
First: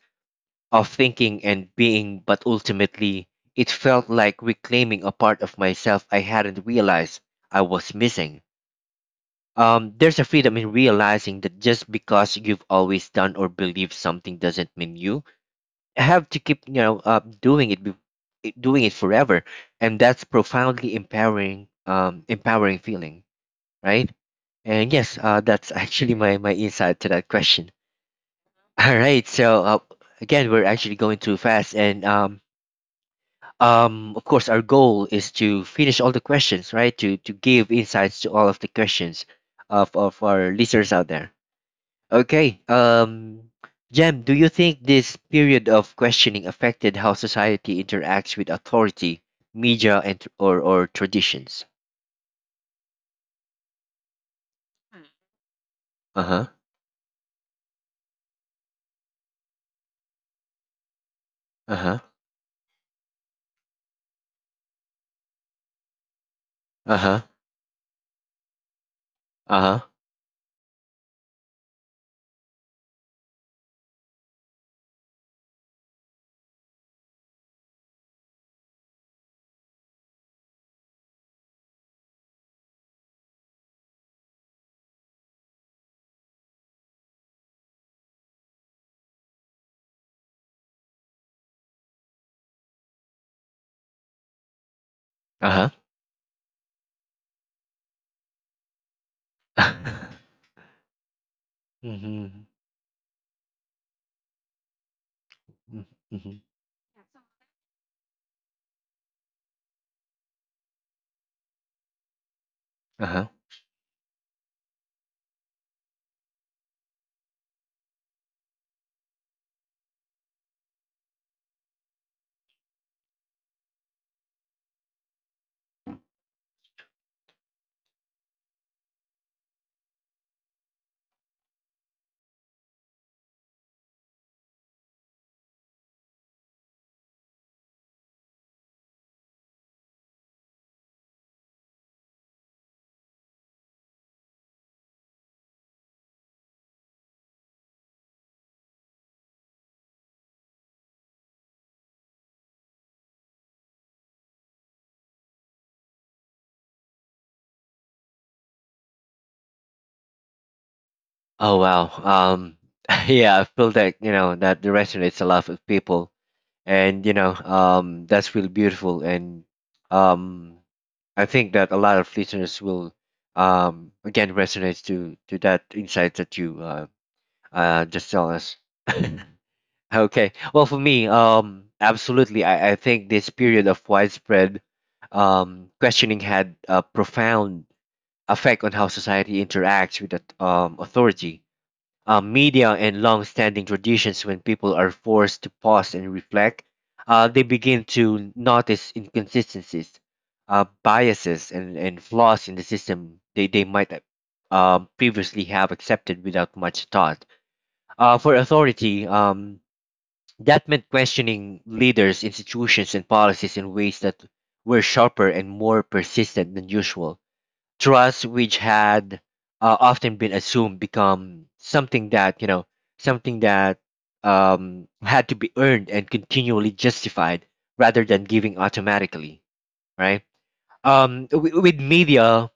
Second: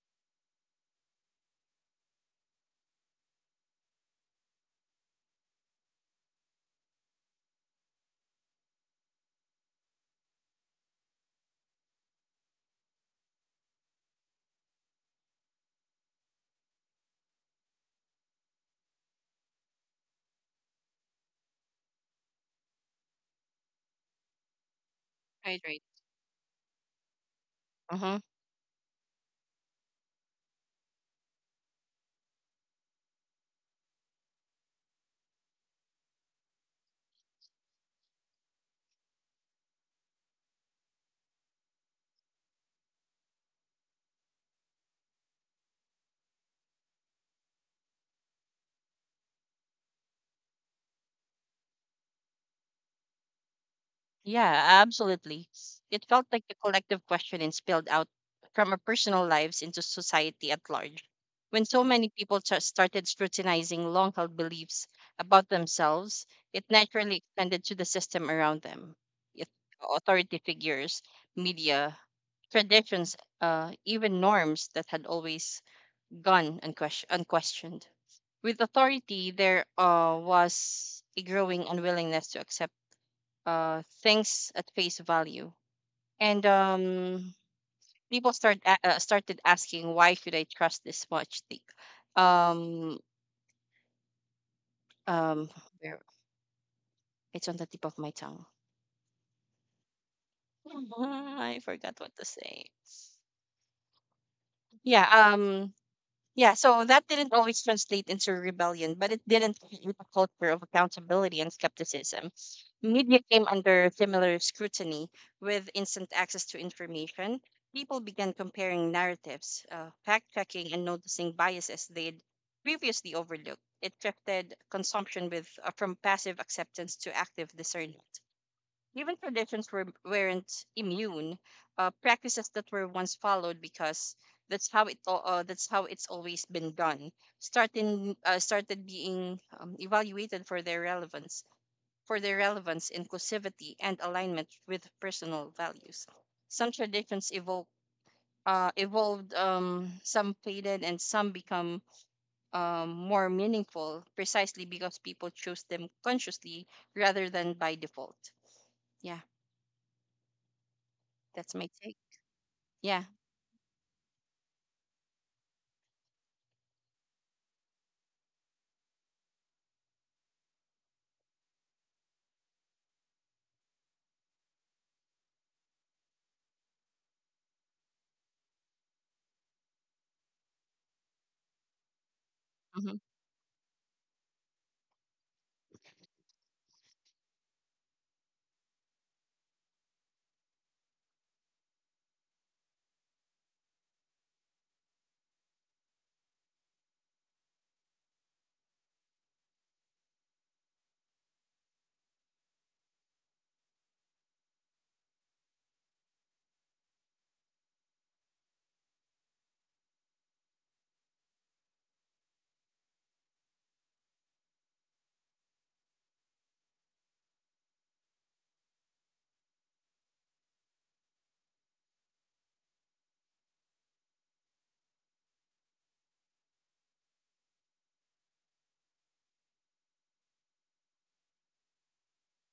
of thinking and being. But ultimately it felt like reclaiming a part of myself I hadn't realized I was missing. There's a freedom in realizing that just because you've always done or believed something doesn't mean you have to keep doing it forever, and that's profoundly empowering. Feeling, right? And yes,
Right,
that's
right.
actually my insight to that question.
Uh-huh.
All right, so again, we're actually going too fast, and of course, our goal is to finish all the questions, right? To give insights to all of the questions of our listeners out there. Okay, Jem, do you think this period of questioning affected how society interacts with authority, media, and or traditions?
Yeah, absolutely. It
Uh
felt like
huh.
a collective question and spilled out from our personal lives into society at large. When
Uh
so
huh.
many people started scrutinizing long held beliefs about themselves, it
Uh
naturally
huh.
extended to the system around them. It,
Uh huh.
authority figures, media, traditions, even norms that had always gone unquestioned. With authority, there was a growing unwillingness to accept things at face value, and people started asking, "Why should I trust this much?" Thing? Um, um,
Uh
where- it's on the tip of my tongue.
huh.
I forgot what to
Mhm,
say. Yeah. Um,
mm, mhm.
yeah, so that didn't always translate into rebellion, but it didn't create a culture of accountability and skepticism. Media
Uh-huh.
came under similar scrutiny with instant access to information. People began comparing narratives, fact checking, and noticing biases they'd previously overlooked. It shifted consumption with from passive acceptance to active discernment. Even traditions were, weren't immune. Practices that were once followed because that's how it's always been done. Starting Started being evaluated for their relevance, inclusivity, and alignment with personal values. Some traditions evolved. Some faded and some become more meaningful precisely because people choose them consciously rather than by default. Yeah,
Oh
that's my
wow.
take. Yeah.
Yeah, I feel that, you know, that resonates a lot with people. And, you know, that's really beautiful, and um I think that a lot of listeners will again resonate to that insight that you just tell us. Okay. Well, for me, absolutely, I
Hmm.
think this period of widespread questioning had a profound effect on how society interacts with that authority, media, and long standing traditions when people are forced to pause and reflect. They begin to notice inconsistencies, biases, and flaws in the system they might previously have accepted without much thought. For authority, that meant questioning leaders, institutions, and policies in ways that were sharper and more persistent than usual. Trust, which had often been assumed, become something that something that had to be earned and continually justified rather than giving automatically, right? With media,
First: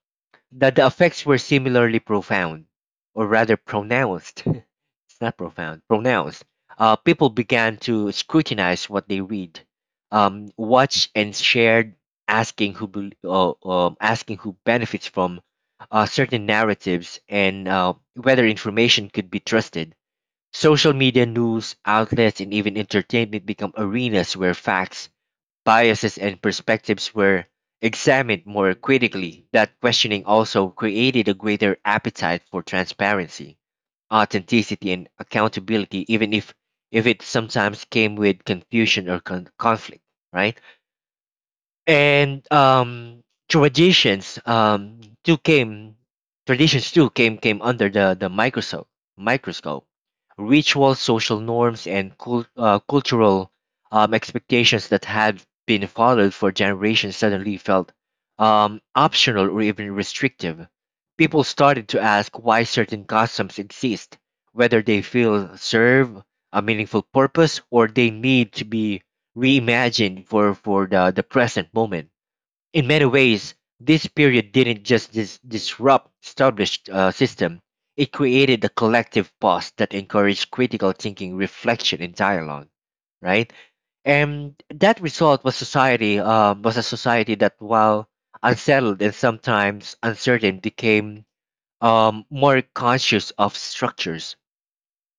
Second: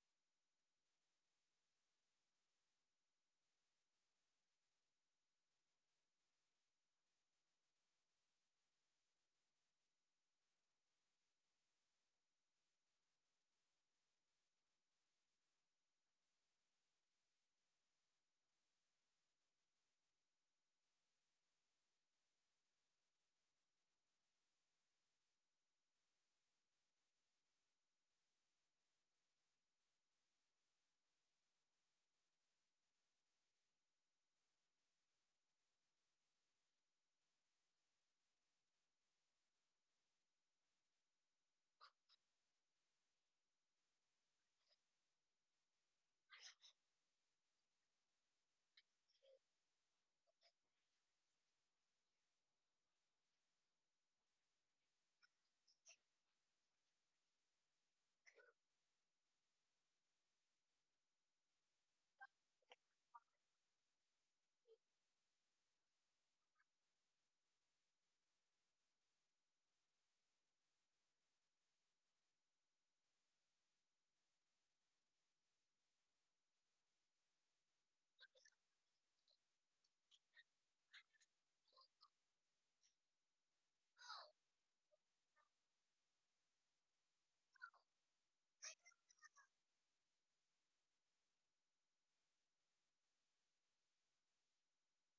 that the effects were similarly profound, or rather pronounced. It's not profound, pronounced. People began to scrutinize what they read, watch, and shared, asking who benefits from certain narratives and whether information could be trusted. Social media, news outlets, and even entertainment become arenas where facts, biases, and perspectives were examined more critically. That questioning also created a greater appetite for transparency, authenticity, and accountability, even if it sometimes came with confusion or conflict, right? And um, traditions um too came traditions too came under the microscope. Rituals, social norms, and cultural expectations that had been followed for generations suddenly felt optional or even restrictive. People started to ask why certain customs exist, whether they feel serve a meaningful purpose, or they need to be reimagined for the present moment. In many ways, this period didn't just disrupt established system; it created a collective pause that encouraged critical thinking, reflection, and dialogue. Right, and that result was a society that, while unsettled and sometimes uncertain, became more conscious of structures,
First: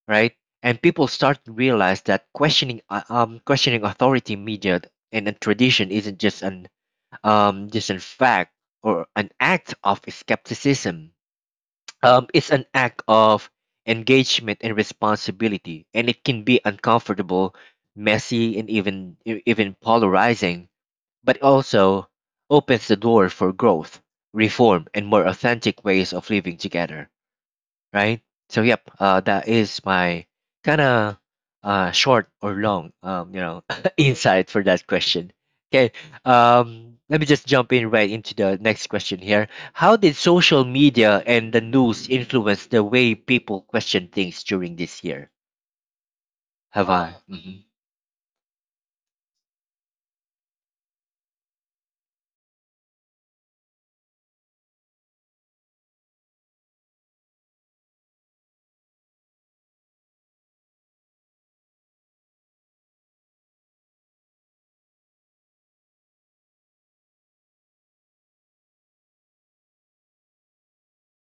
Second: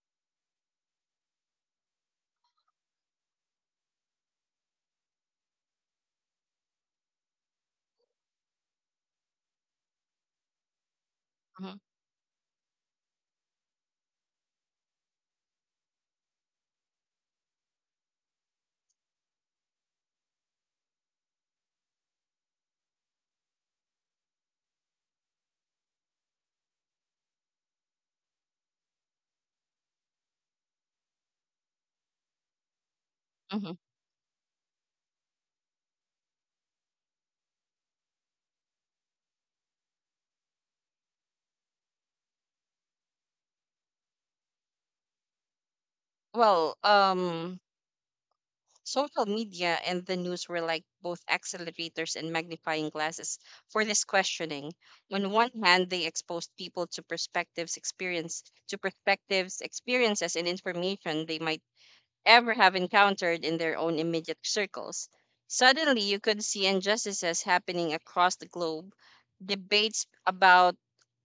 right? And people start to realize that questioning authority, media, and a tradition isn't just an just a fact or an act of skepticism.
Hmm.
It's an act of engagement and responsibility, and it can be uncomfortable, messy, and even polarizing, but also opens the door for growth, reform, and more authentic ways of living together, right? So yep, that is my kind of short or long, you know,
Hmm.
insight for that question. Okay, let me just jump in right into the next question here. How did social media and the news influence the way people question things during this year?
Well,
Have I? Mm-hmm.
social media and the news were like both accelerators and magnifying glasses for this questioning. On one hand, they exposed people to perspectives, experience to perspectives, experiences, and information they might ever have encountered in their own immediate circles. Suddenly, you could see injustices happening across the globe, debates about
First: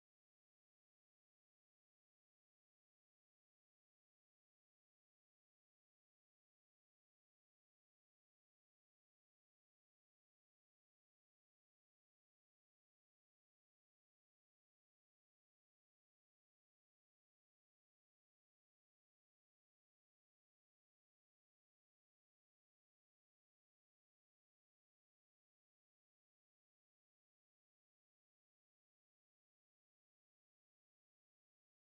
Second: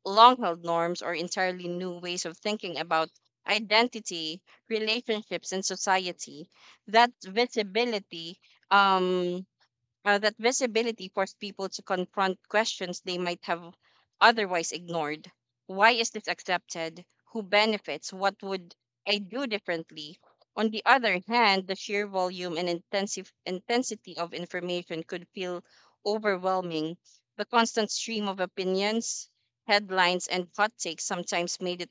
long held norms or entirely new ways of thinking about identity, relationships, and society. That visibility um, forced people to confront questions they might have otherwise ignored. Why is this accepted? Who benefits? What would I do differently? On the other hand, the sheer volume and intensive intensity of information could feel overwhelming. The constant stream of opinions, headlines, and hot takes sometimes made it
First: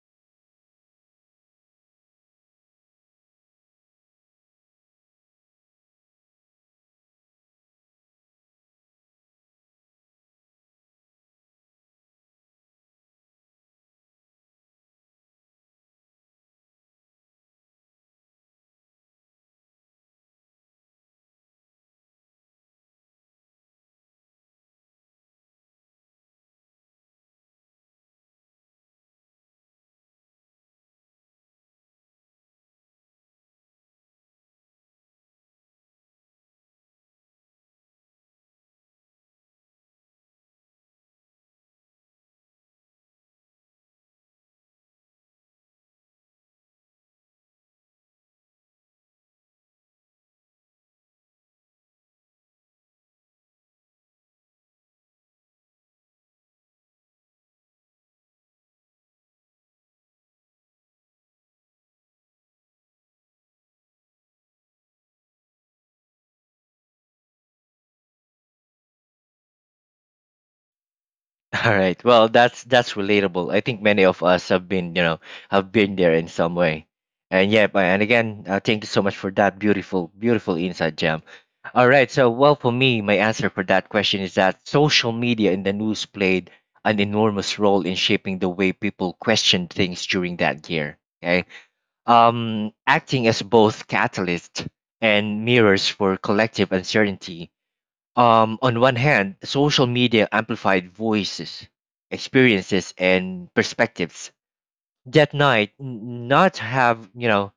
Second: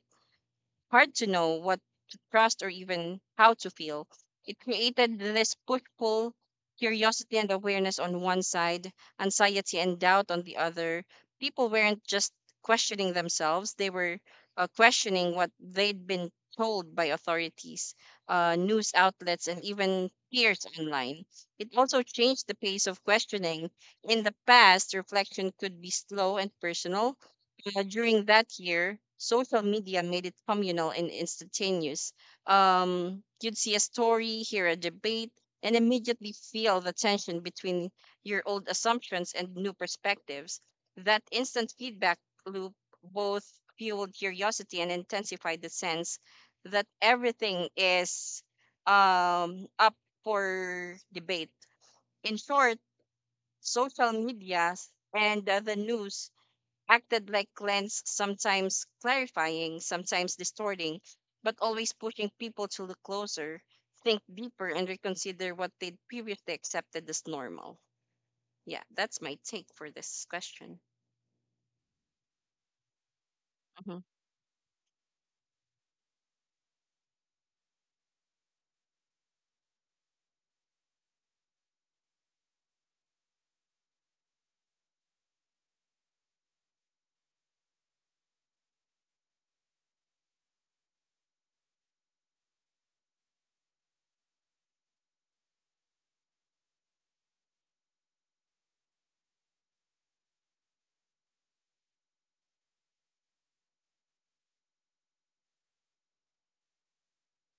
hard to know what to trust or even how to feel. It created this push pull, curiosity and awareness on one side, anxiety and doubt on the other. People weren't just questioning themselves, they were questioning what they'd been told by authorities, news outlets, and even peers online. It also changed the pace of questioning. In the past, reflection could be slow and personal. During that year, social media made it communal and instantaneous. You'd see a story, hear a debate, and immediately feel the tension between your old assumptions and new perspectives. That instant feedback loop both fueled curiosity and intensified the sense that everything is up for debate. In short, social media and the news acted like lens, sometimes clarifying, sometimes distorting, but always pushing people to look closer, think deeper, and reconsider what they'd previously accepted as normal. Yeah, that's my take for this question.
All right. Well, that's relatable. I think
Hmm.
many of us have been, you know, have been there in some way. And yeah, but- and again, thank you so much for that beautiful insight, Jam. All right. So, well, for me, my answer for that question is that social media and the news played an enormous role in shaping the way people questioned things during that year. Okay. Acting as both catalyst and mirrors for collective uncertainty. Um, on one hand, social media amplified voices, experiences, and perspectives that not have, you know,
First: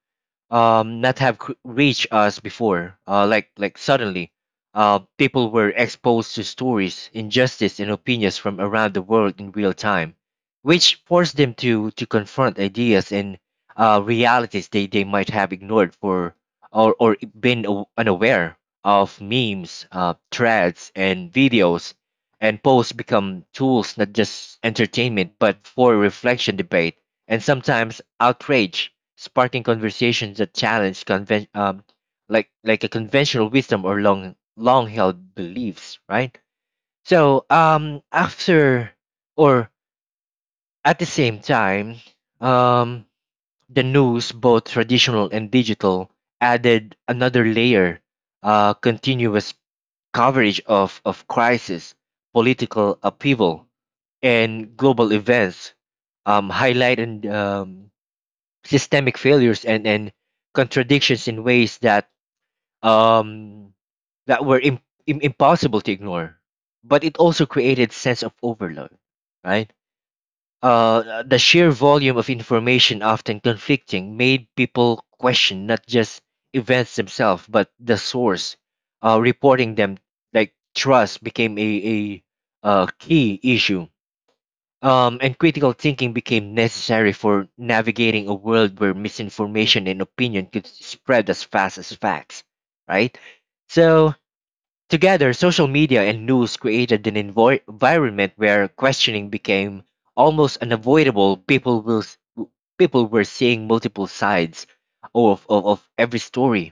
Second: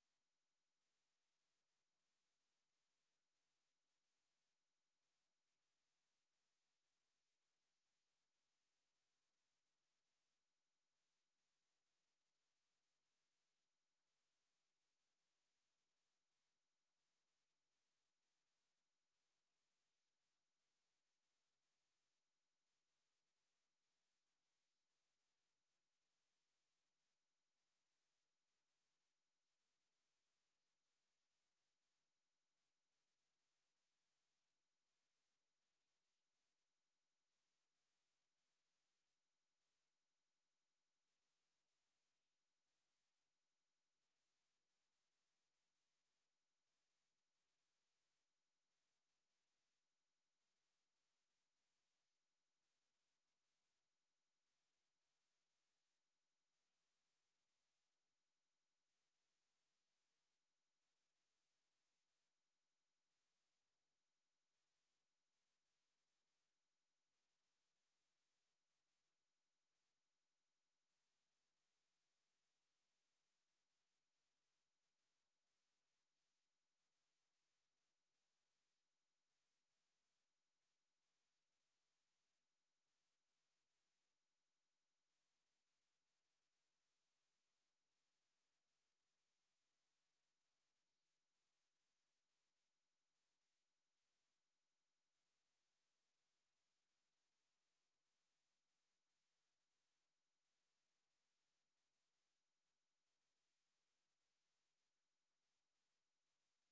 not have c- reached us before, suddenly uh, people were exposed to stories, injustice, and opinions from around the world in real time, which forced them to confront ideas and uh, realities they might have ignored for or been unaware of. Memes, uh, threads, and videos, and posts become tools not just entertainment, but for reflection, debate, and sometimes outrage, sparking conversations that challenge conven- like a conventional wisdom or long held beliefs, right? So after or at the same time, um, the news, both traditional and digital, added another layer, uh, continuous coverage of crisis, political upheaval, and global events, um, highlighting um, systemic failures and contradictions in ways that um, that were im- impossible to ignore. But it also created sense of overload, right? The sheer volume of information, often conflicting, made people question not just events themselves but the source reporting them. Like trust became a key issue and critical thinking became necessary for navigating a world where misinformation and opinion could spread as fast as facts, right? So, together, social media and news created an environment where questioning became almost unavoidable. People will s- w- People were seeing multiple sides of every story,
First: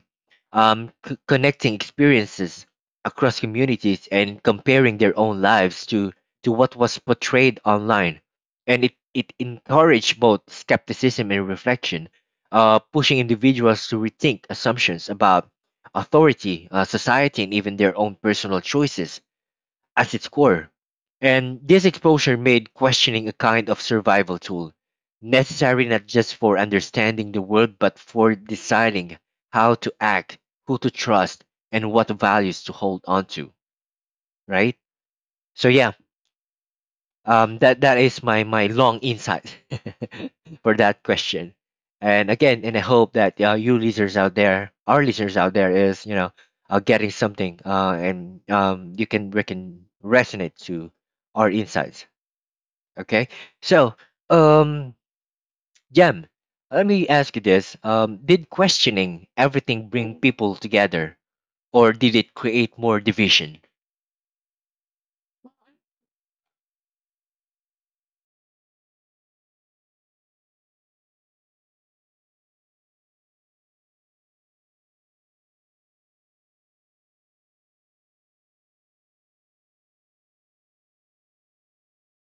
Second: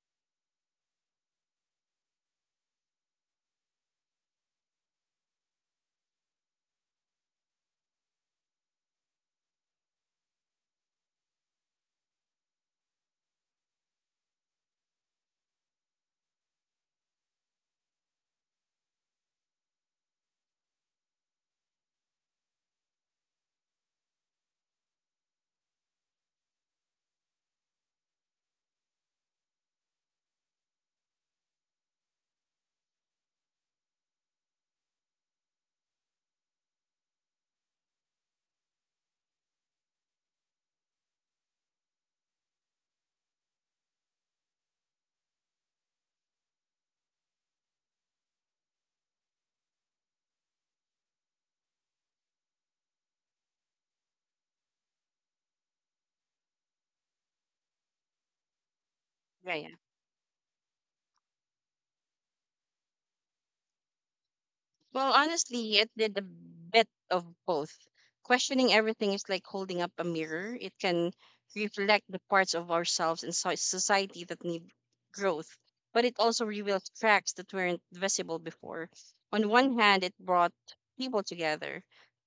connecting experiences across communities, and comparing their own lives to what was portrayed online, and it encouraged both skepticism and reflection, pushing individuals to rethink assumptions about authority, society, and even their own personal choices as its core. And this exposure made questioning a kind of survival tool, necessary not just for understanding the world, but for deciding how to act, who to trust, and what values to hold on to, right? So, yeah, that is my my long insight for that question. And again, and I hope that you listeners out there, our listeners out there, is you know getting something, and you can we can resonate to our insights. Okay, so um, Jem, let me ask you this: did questioning
Yeah, yeah.
everything bring people together, or did it create more division?
Well, honestly, it did a bit of both. Questioning everything is like holding up a mirror. It can reflect the parts of ourselves and society that need growth, but it also reveals cracks that weren't visible before. On one hand, it brought people together,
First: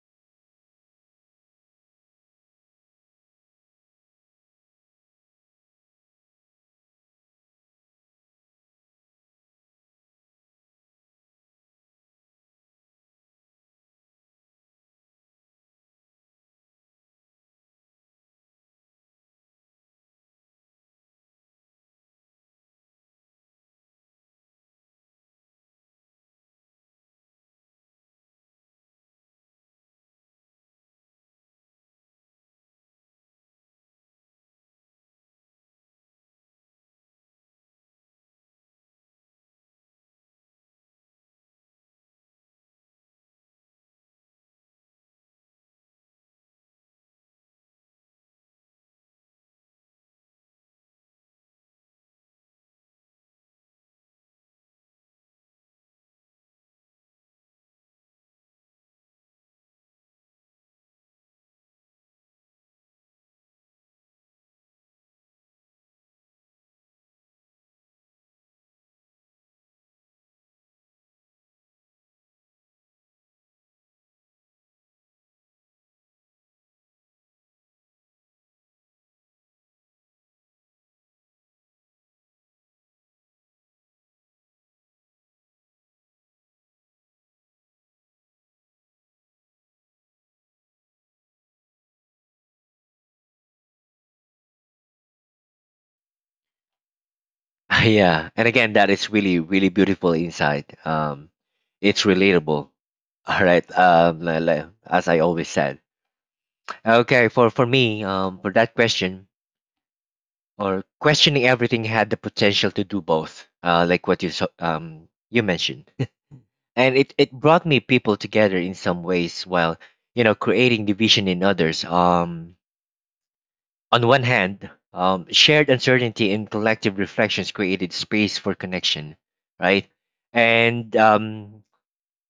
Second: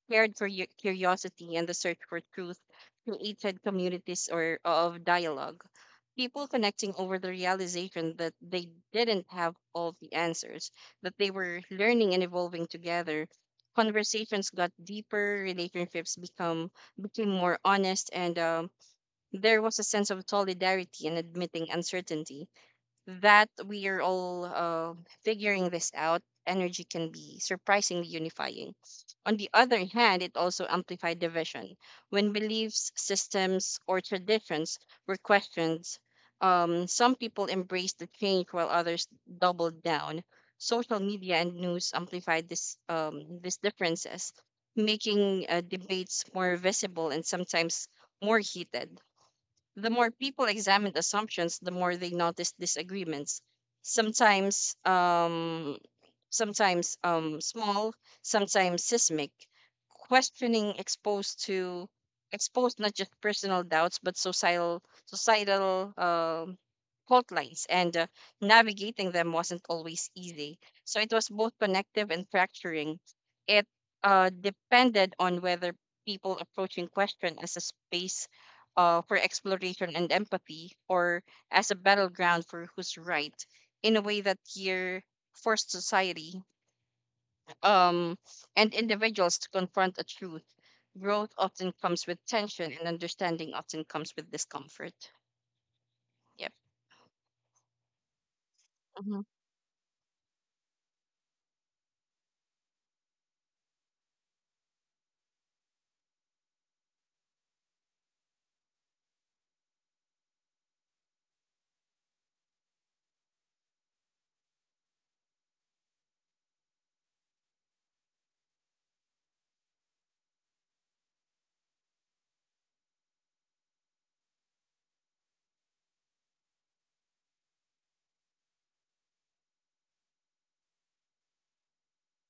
cared for curiosity and the search for truth, created communities or of dialogue. People connecting over the realization that they didn't have all the answers, that they were learning and evolving together. Conversations got deeper, relationships become became more honest, and there was a sense of solidarity in admitting uncertainty, that we are all figuring this out. Energy can be surprisingly unifying. On the other hand, it also amplified division. When beliefs, systems, or traditions were questioned, some people embraced the change while others doubled down. Social media and news amplified these differences, making debates more visible and sometimes more heated. The more people examined assumptions, the more they noticed disagreements. Sometimes, sometimes small, sometimes seismic. Questioning exposed not just personal doubts but societal fault lines, and navigating them wasn't always easy. So it was both connective and fracturing. It depended on whether people approaching question as a space for exploration and empathy, or as a battleground for who's right. In a way, that year forced society um, and individuals to confront a truth. Growth often comes with tension, and understanding often comes with discomfort. Yep.
Yeah, and again that is
Mm-hmm.
really beautiful insight, um, it's relatable. All right, um, as I always said, okay, for me um, for that question, or questioning everything had the potential to do both, you mentioned, and it brought me people together in some ways while you know creating division in others. Um, on one hand, shared uncertainty and collective reflections created space for connection, right? And um,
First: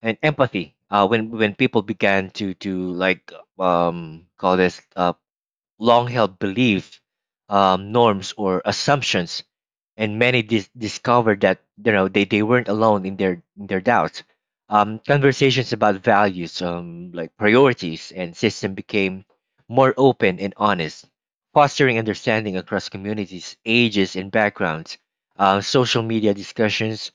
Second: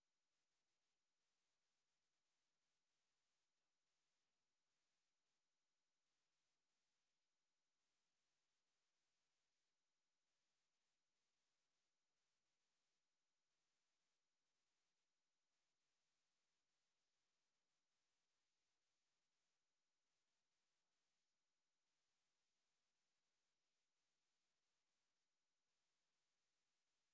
and empathy. When people began to like call this long held beliefs, norms, or assumptions, and many discovered that you know they weren't alone in their doubts. Conversations about values, like priorities and system, became more open and honest, fostering understanding across communities, ages, and backgrounds. Social media discussions,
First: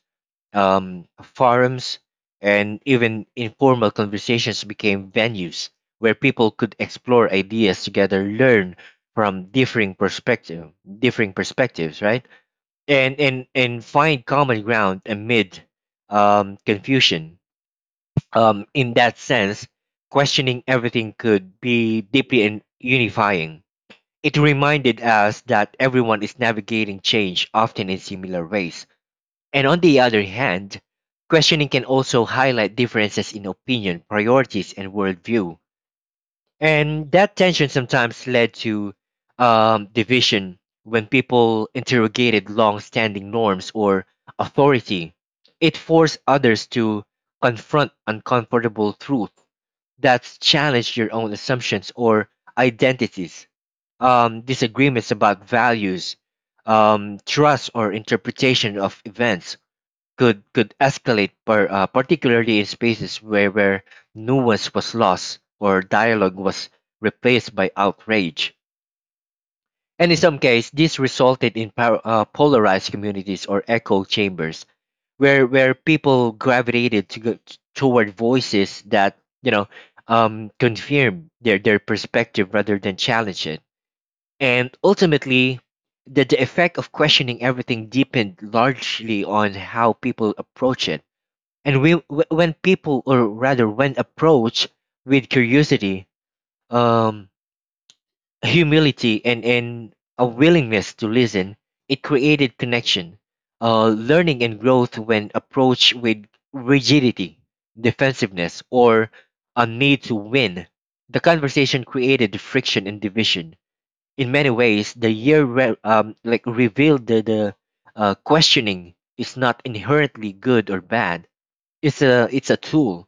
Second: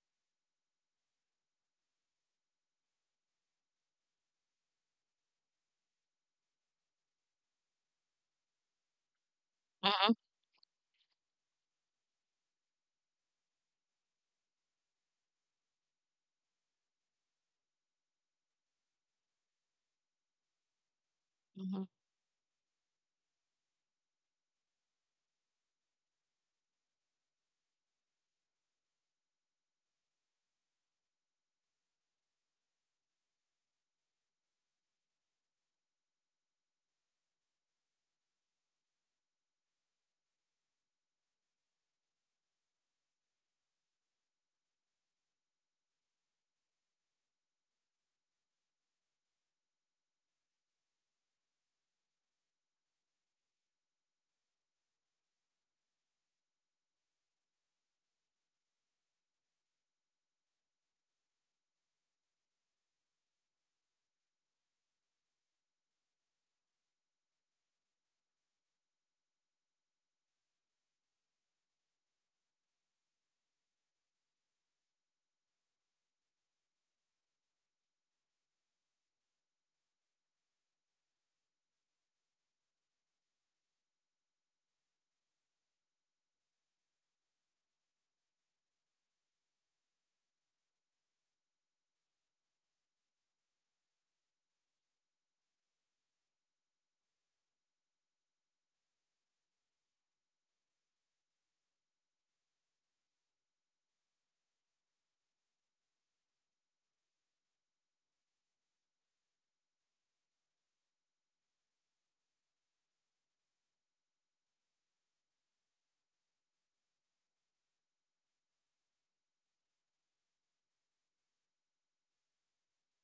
forums, and even informal conversations became venues where people could explore ideas together, learn from
Mm-hmm.
differing perspectives, right? And find common ground amid confusion. In that sense, questioning everything could
Mm-hmm.
be deeply and unifying. It reminded us that everyone is navigating change, often in similar ways. And on the other hand, questioning can also highlight differences in opinion, priorities, and worldview. And that tension sometimes led to division when people interrogated long standing norms or authority. It forced others to confront uncomfortable truths that challenge your own assumptions or identities. Disagreements about values, trust, or interpretation of events could escalate, particularly in spaces where nuance was lost or dialogue was replaced by outrage. And in some cases, this resulted in polarized communities or echo chambers, where people gravitated toward voices that you know confirm their perspective rather than challenge it. And ultimately, the effect of questioning everything depend largely on how people approach it. And we, wh- when people, or rather when approached with curiosity, um, humility, and a willingness to listen, it created connection, learning, and growth. When approached with rigidity, defensiveness, or a need to win, the conversation created friction and division. In many ways, the year revealed the questioning is not inherently good or bad. It's a tool.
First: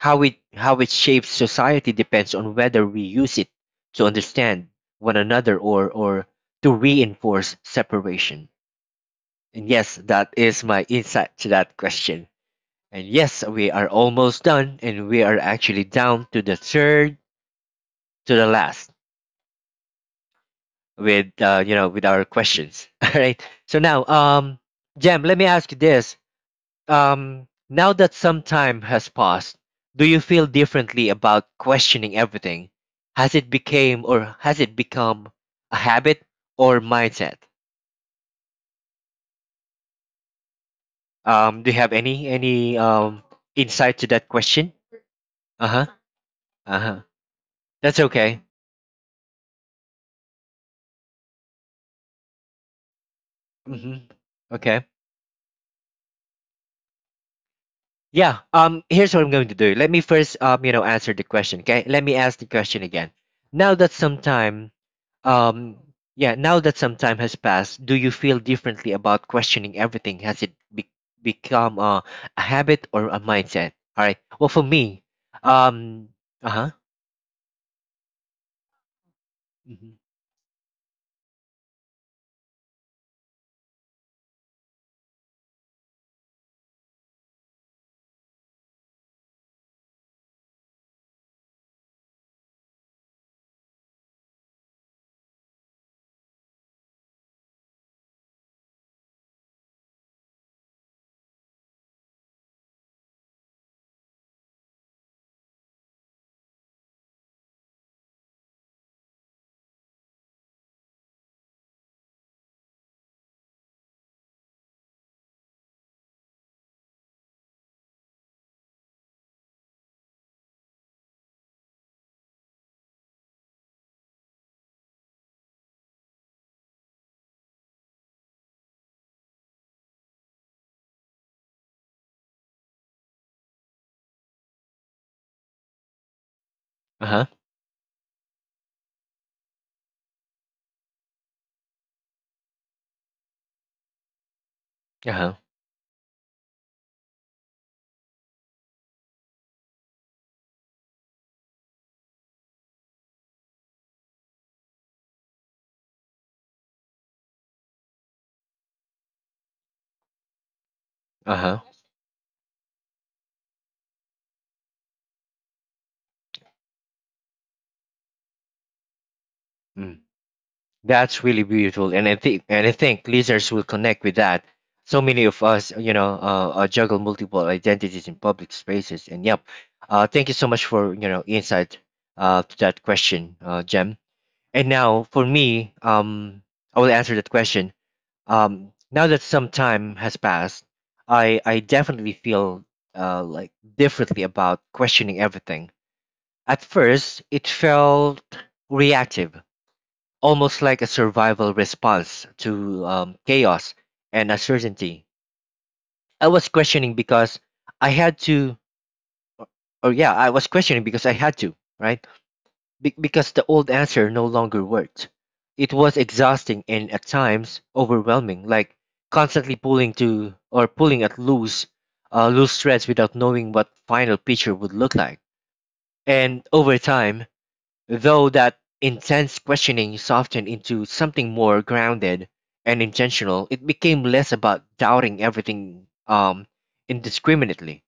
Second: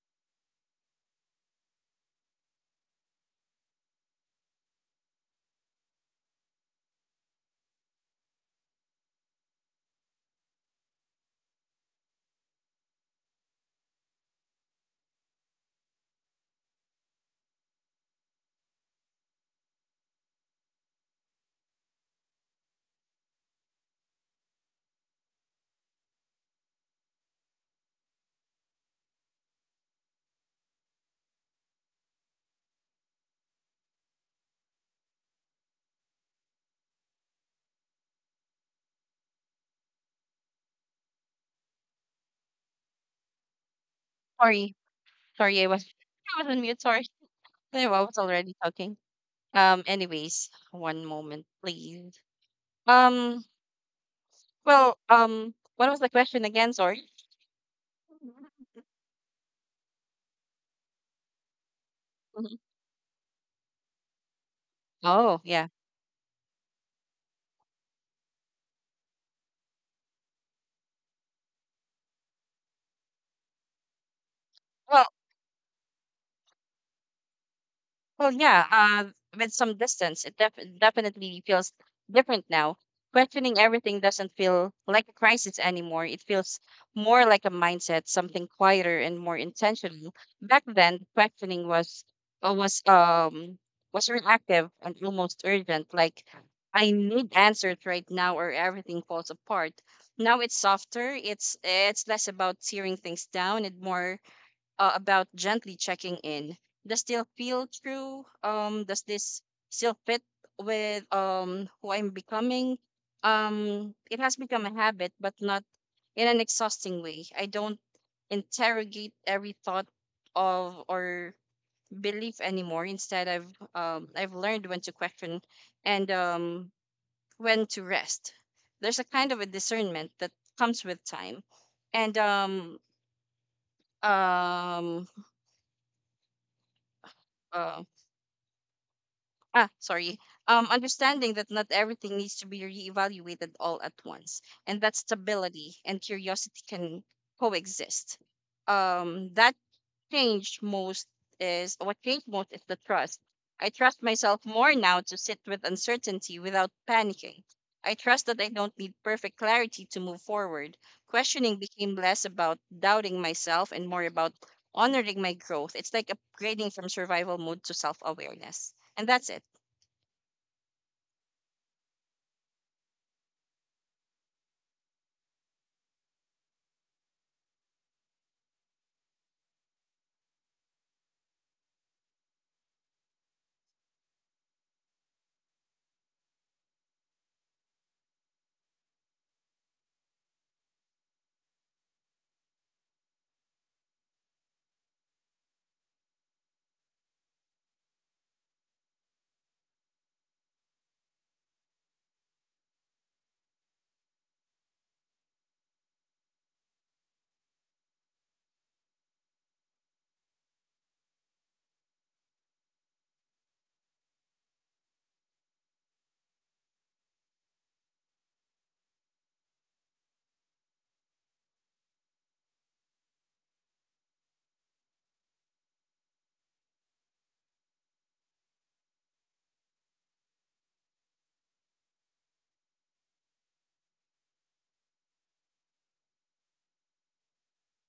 How it how it shapes society depends on whether we use it to understand one another or to reinforce separation. And yes, that is my insight to that question. And yes, we are almost done, and we are actually down to the third to the last with you know with our questions. All right. So now, Jem, let me ask you this. Now that some time has passed, do you feel differently about questioning everything? Has it became or has it become a habit or mindset? Do you have any insight to that question?
Sorry, sorry, I
Uh
was
huh.
I was on mute.
Uh huh.
Sorry, no, I
That's
was
okay.
already talking. Um, anyways, one moment, please. Um.
Mm-hmm. Okay.
Well. What was the question again? Sorry.
Yeah. Here's what I'm going to do. Let me first answer the question. Okay. Let me ask the
Mhm.
question again. Now that some time
Oh, yeah.
Um, yeah, now that some time has passed, do you feel differently about questioning everything? Become a habit or a mindset? All right. Well, for me,
Well,
um, uh huh,
well, yeah. With some distance, it definitely feels different now. Questioning everything doesn't feel like a crisis anymore. It feels more like a mindset, something quieter and more intentional. Back then, questioning was uh, was um was reactive and almost urgent. Like I need answers right now, or everything falls apart. Now it's softer. It's less about tearing things down and more about gently checking in. Does still feel true? Does this still fit with who I'm becoming? It has become a habit, but not in an exhausting way. I don't interrogate every thought of or belief anymore. Instead, I've learned when to question and when to rest. There's a kind of a discernment that comes with time, and um
uh huh,
um ah sorry understanding that not everything needs to be reevaluated all at once, and that
uh huh,
stability and curiosity can coexist. Um that changed most is what changed most is the trust. I trust myself more now to sit with uncertainty without panicking. I trust that I don't need perfect clarity to move forward.
uh
Questioning
huh.
became less about doubting myself and more about honoring my growth. It's like upgrading from survival mode to self-awareness, and that's it.
Mm. That's really beautiful, and I think listeners will connect with that. So many of us, you know, juggle multiple identities in public spaces, and yep. Thank you so much for insight, to that question, Jem. And now for me, I will answer that question. Now that some time has passed, I definitely feel, like differently about questioning everything. At first, it felt reactive, almost like a survival response to chaos and uncertainty. I was questioning because I had to, or yeah, I was questioning because I had to, right? Because the old answer no longer worked. It was exhausting and at times overwhelming, like constantly pulling to or pulling at loose, loose threads without knowing what final picture would look like. And over time, though that intense questioning softened into something more grounded and intentional, it became less about doubting everything, indiscriminately,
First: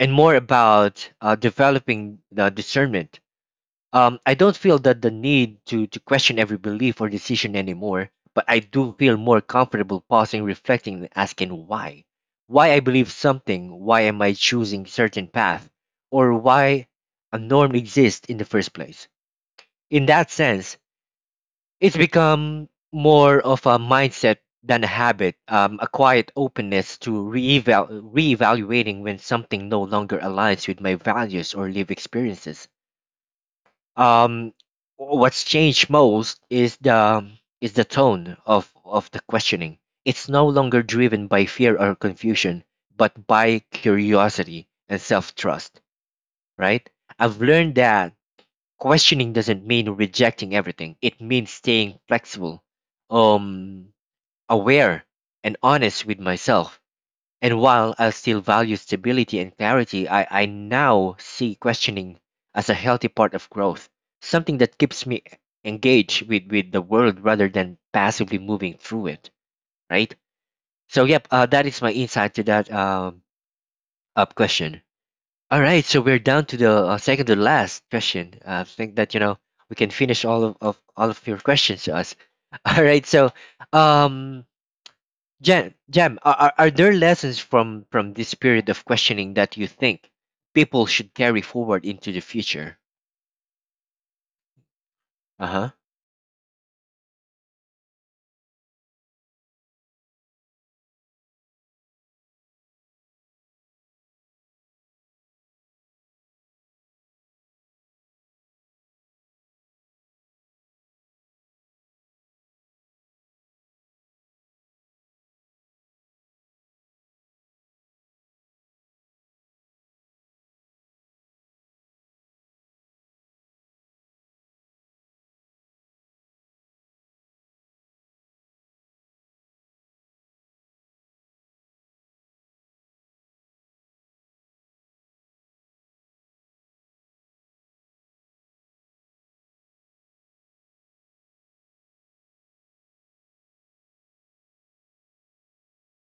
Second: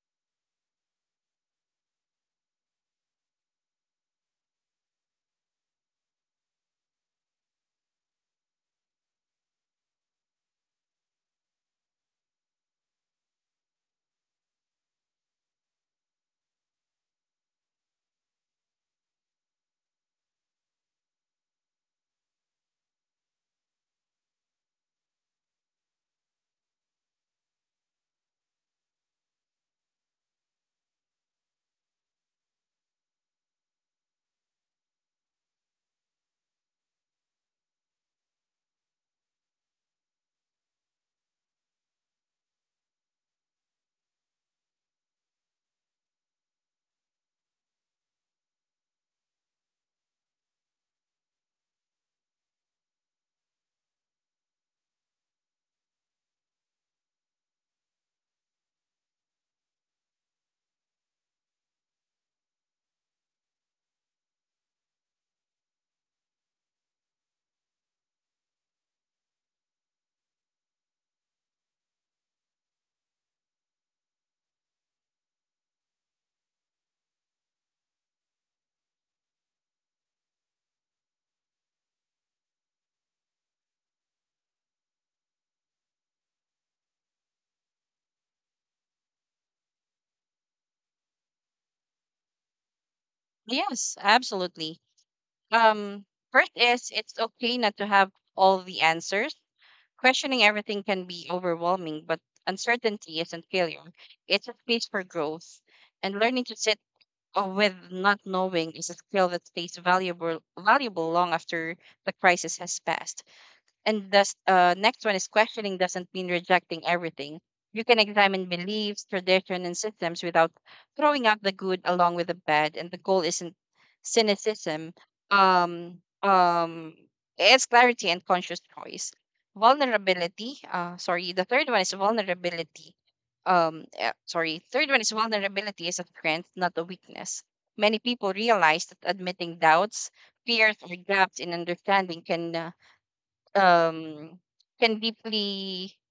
and more about developing the discernment. I don't feel that the need to question every belief or decision anymore, but I do feel more comfortable pausing, reflecting, and asking why. Why I believe something, why am I choosing certain path, or why a norm exists in the first place. In that sense, it's become more of a mindset than a habit, a quiet openness to reevaluating when something no longer aligns with my values or live experiences. Um, what's changed most is the tone of the questioning. It's no longer driven by fear or confusion, but by curiosity and self trust. Right? I've learned that questioning doesn't mean rejecting everything. It means staying flexible, um, aware, and honest with myself. And while I still value stability and clarity, I now see questioning as a healthy part of growth, something that keeps me engaged with the world rather than passively moving through it, right? So, yep, that is my insight to that, up question. All right, so we're down to the, second to last question. I think that, you know, we can finish of all of your questions to us. All right, so um, Jam, are, are there lessons from this period of questioning that you think people should carry forward into the future?
Yes, absolutely.
Uh huh.
Um, first is it's okay not to have all the answers. Questioning everything can be overwhelming, but uncertainty isn't failure. It's a space for growth. And learning to sit with not knowing is a skill that stays valuable long after the crisis has passed. And the next one is questioning doesn't mean rejecting everything. You can examine beliefs, tradition, and systems without throwing out the good along with the bad. And the goal isn't cynicism. Um, um, it's clarity and conscious choice. Vulnerability. Sorry. The third one is vulnerability. Sorry. Third one is vulnerability is a strength, not a weakness. Many people realize that admitting doubts, fears, or gaps in understanding um, can deeply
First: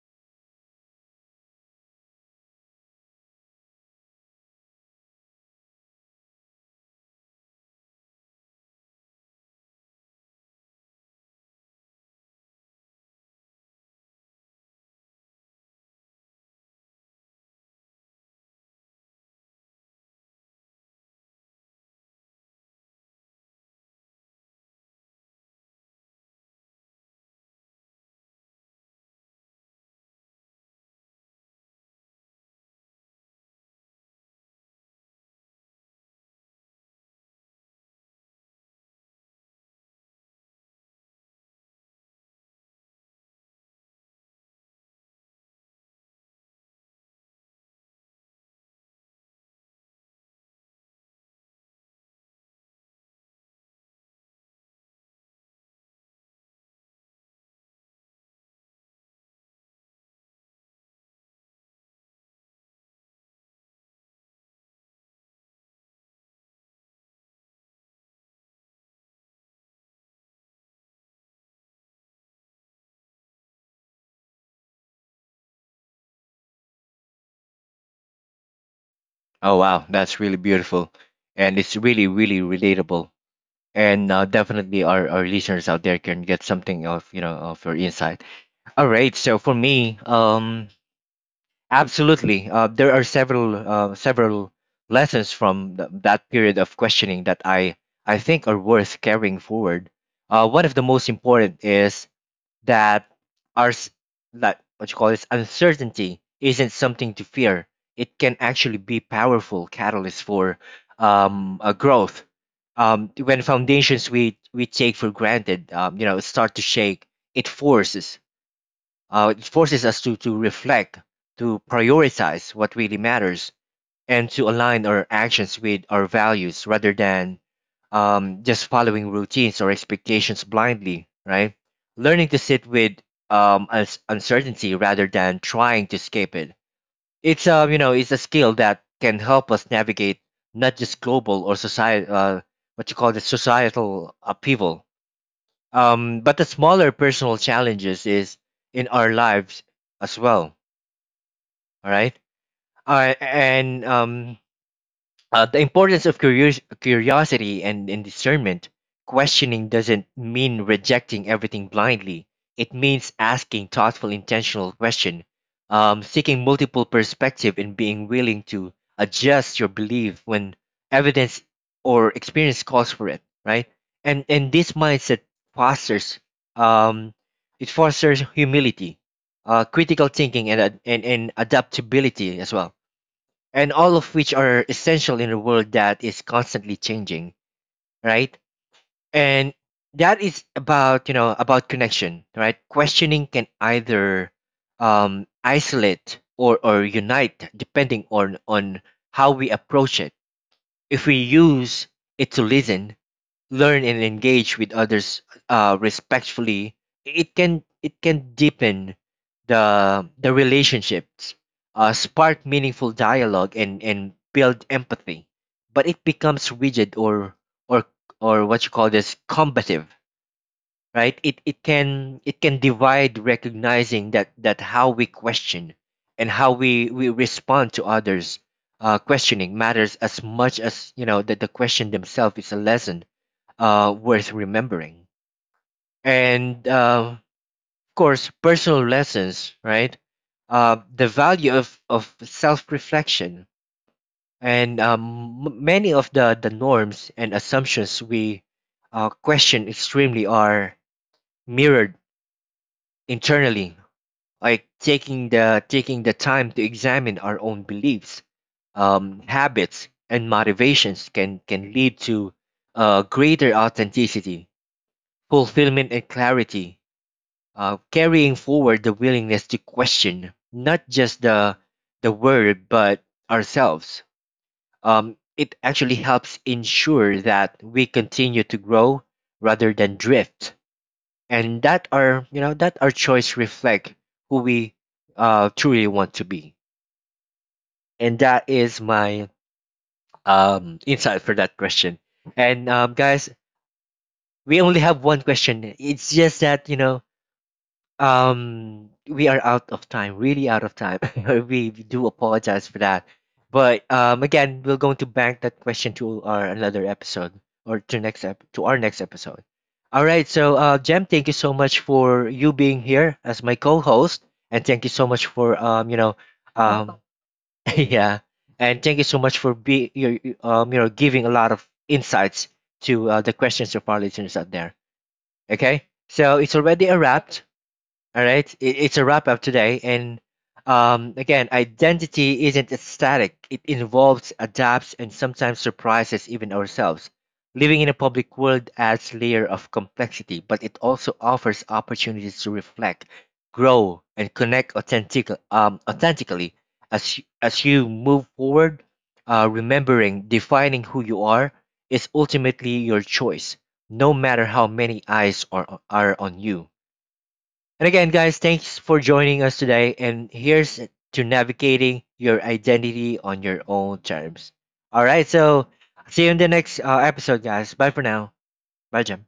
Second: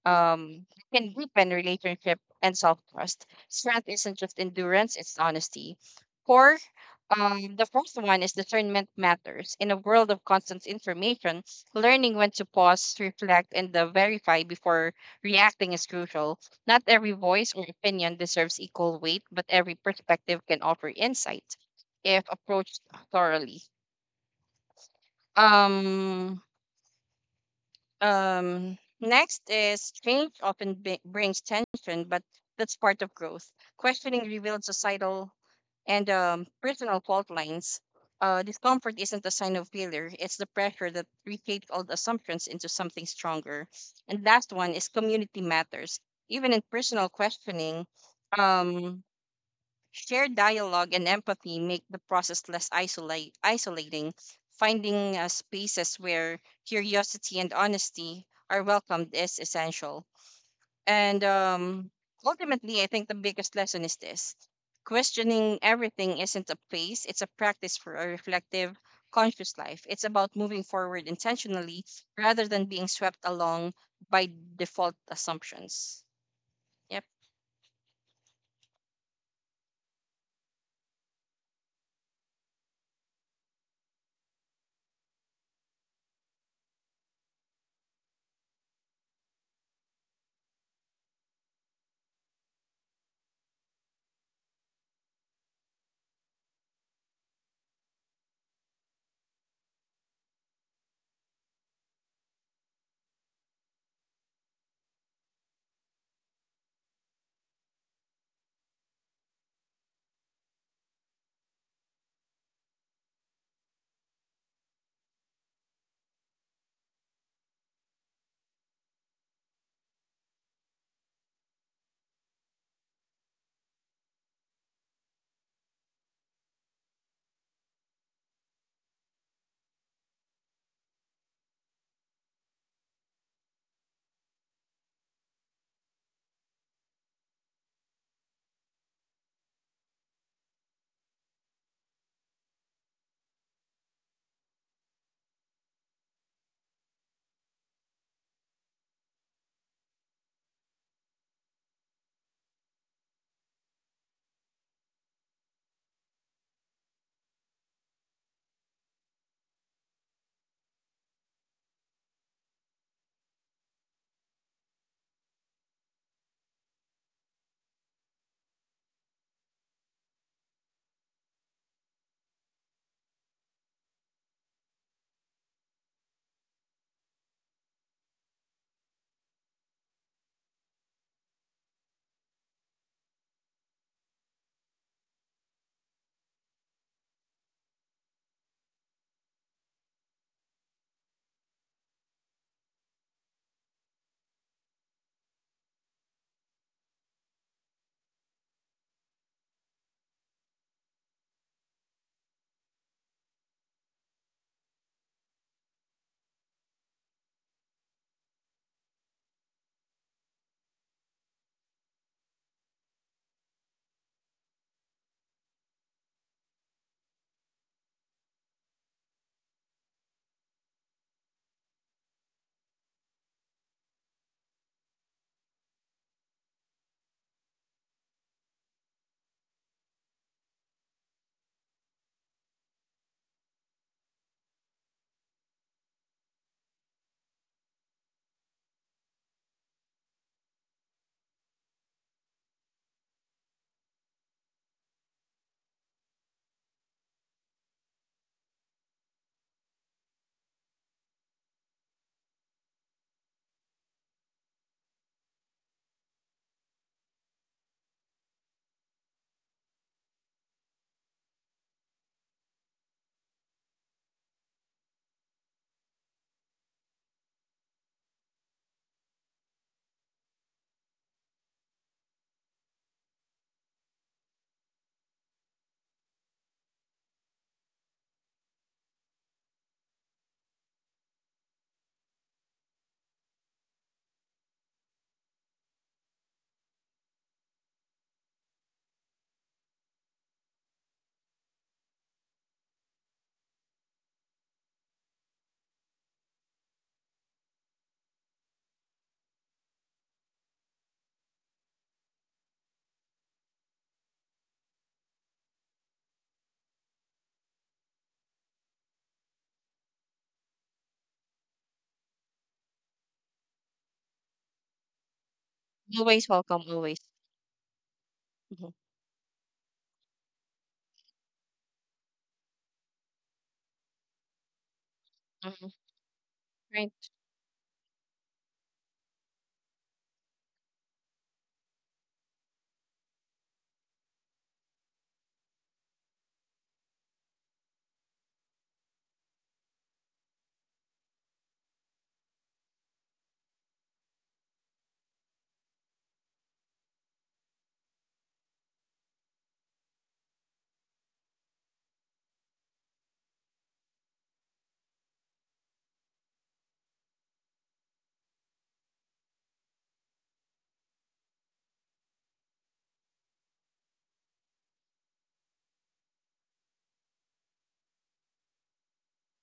can deepen relationship and self trust. Strength isn't just endurance; it's honesty. Four, the fourth one is discernment matters. In a world of constant information, learning when to pause, reflect, and verify before reacting is crucial. Not every voice or opinion deserves equal weight, but every perspective can offer insight if approached thoroughly. Um, Next is change often brings tension, but that's part of growth. Questioning reveals societal and personal fault lines. Discomfort isn't a sign of failure, it's the pressure that reshapes old assumptions into something stronger. And last one is community matters. Even in personal questioning, um, shared dialogue and empathy make the process less isolating. Finding spaces where curiosity and honesty are welcomed is essential. And ultimately, I think the biggest lesson is this: questioning everything isn't a phase, it's a practice for a reflective, conscious life. It's about moving forward intentionally rather than being swept along by default assumptions. Yep.
Oh wow, that's really beautiful, and it's really really relatable. And definitely, our listeners out there can get something of of your insight. All right, so for me, absolutely, there are several lessons from that period of questioning that I think are worth carrying forward. One of the most important is that are s- that what you call this uncertainty isn't something to fear. It can actually be powerful catalyst for, a growth. When foundations we take for granted, you know, start to shake, it forces, uh, us to reflect, to prioritize what really matters, and to align our actions with our values rather than, just following routines or expectations blindly, right? Learning to sit with, um, uncertainty rather than trying to escape it. It's, it's a skill that can help us navigate not just global or society, what you call the societal upheaval, but the smaller personal challenges is in our lives as well. All right, and the importance of curiosity and discernment. Questioning doesn't mean rejecting everything blindly. It means asking thoughtful, intentional question, seeking multiple perspective, and being willing to adjust your belief when evidence or experience calls for it. Right, and this mindset fosters, um, it fosters humility, critical thinking, and adaptability as well, and all of which are essential in a world that is constantly changing, right? And that is about about connection, right? Questioning can either, isolate or unite, depending on how we approach it. If we use it to listen, learn and engage with others, respectfully, it can, deepen the relationships, spark meaningful dialogue, and build empathy. But it becomes rigid or or what you call this combative, right? It can, divide, recognizing that how we question and how we respond to others. Questioning matters as much as that the question themselves is a lesson, worth remembering. And of course, personal lessons, right? The value of self reflection, and many of the norms and assumptions we, question extremely are mirrored internally, like taking taking the time to examine our own beliefs, habits, and motivations can lead to, greater authenticity, fulfillment, and clarity, carrying forward the willingness to question not just the world but ourselves. It actually helps ensure that we continue to grow rather than drift, and that our that our choice reflect who we, truly want to be. And that is my, insight for that question. And guys, we only have one question. It's just that you know. We are out of time, really out of time. We do apologize for that. But again, we're going to bank that question to our another episode or to to our next episode. All right, so Jem, thank you so much for you being here as my co-host, and thank you so much for you
Always
know,
welcome, always.
um, yeah,
Mhm.
and thank you so much for you know, giving a lot of insights to, the questions of our listeners out there.
Mhm.
Okay, so it's already a wrap. All right, it's a wrap up today. And again, identity isn't static, it involves, adapts, and sometimes surprises even ourselves. Living in a public world adds layer of complexity, but it also offers opportunities to reflect, grow, and connect authentically as you, move forward. Remembering defining who you are is ultimately your choice, no matter how many eyes are on you. And again, guys, thanks for joining us today. And here's to navigating your identity on your own terms. All right, so see you in the next, episode, guys. Bye for now. Bye, Jim.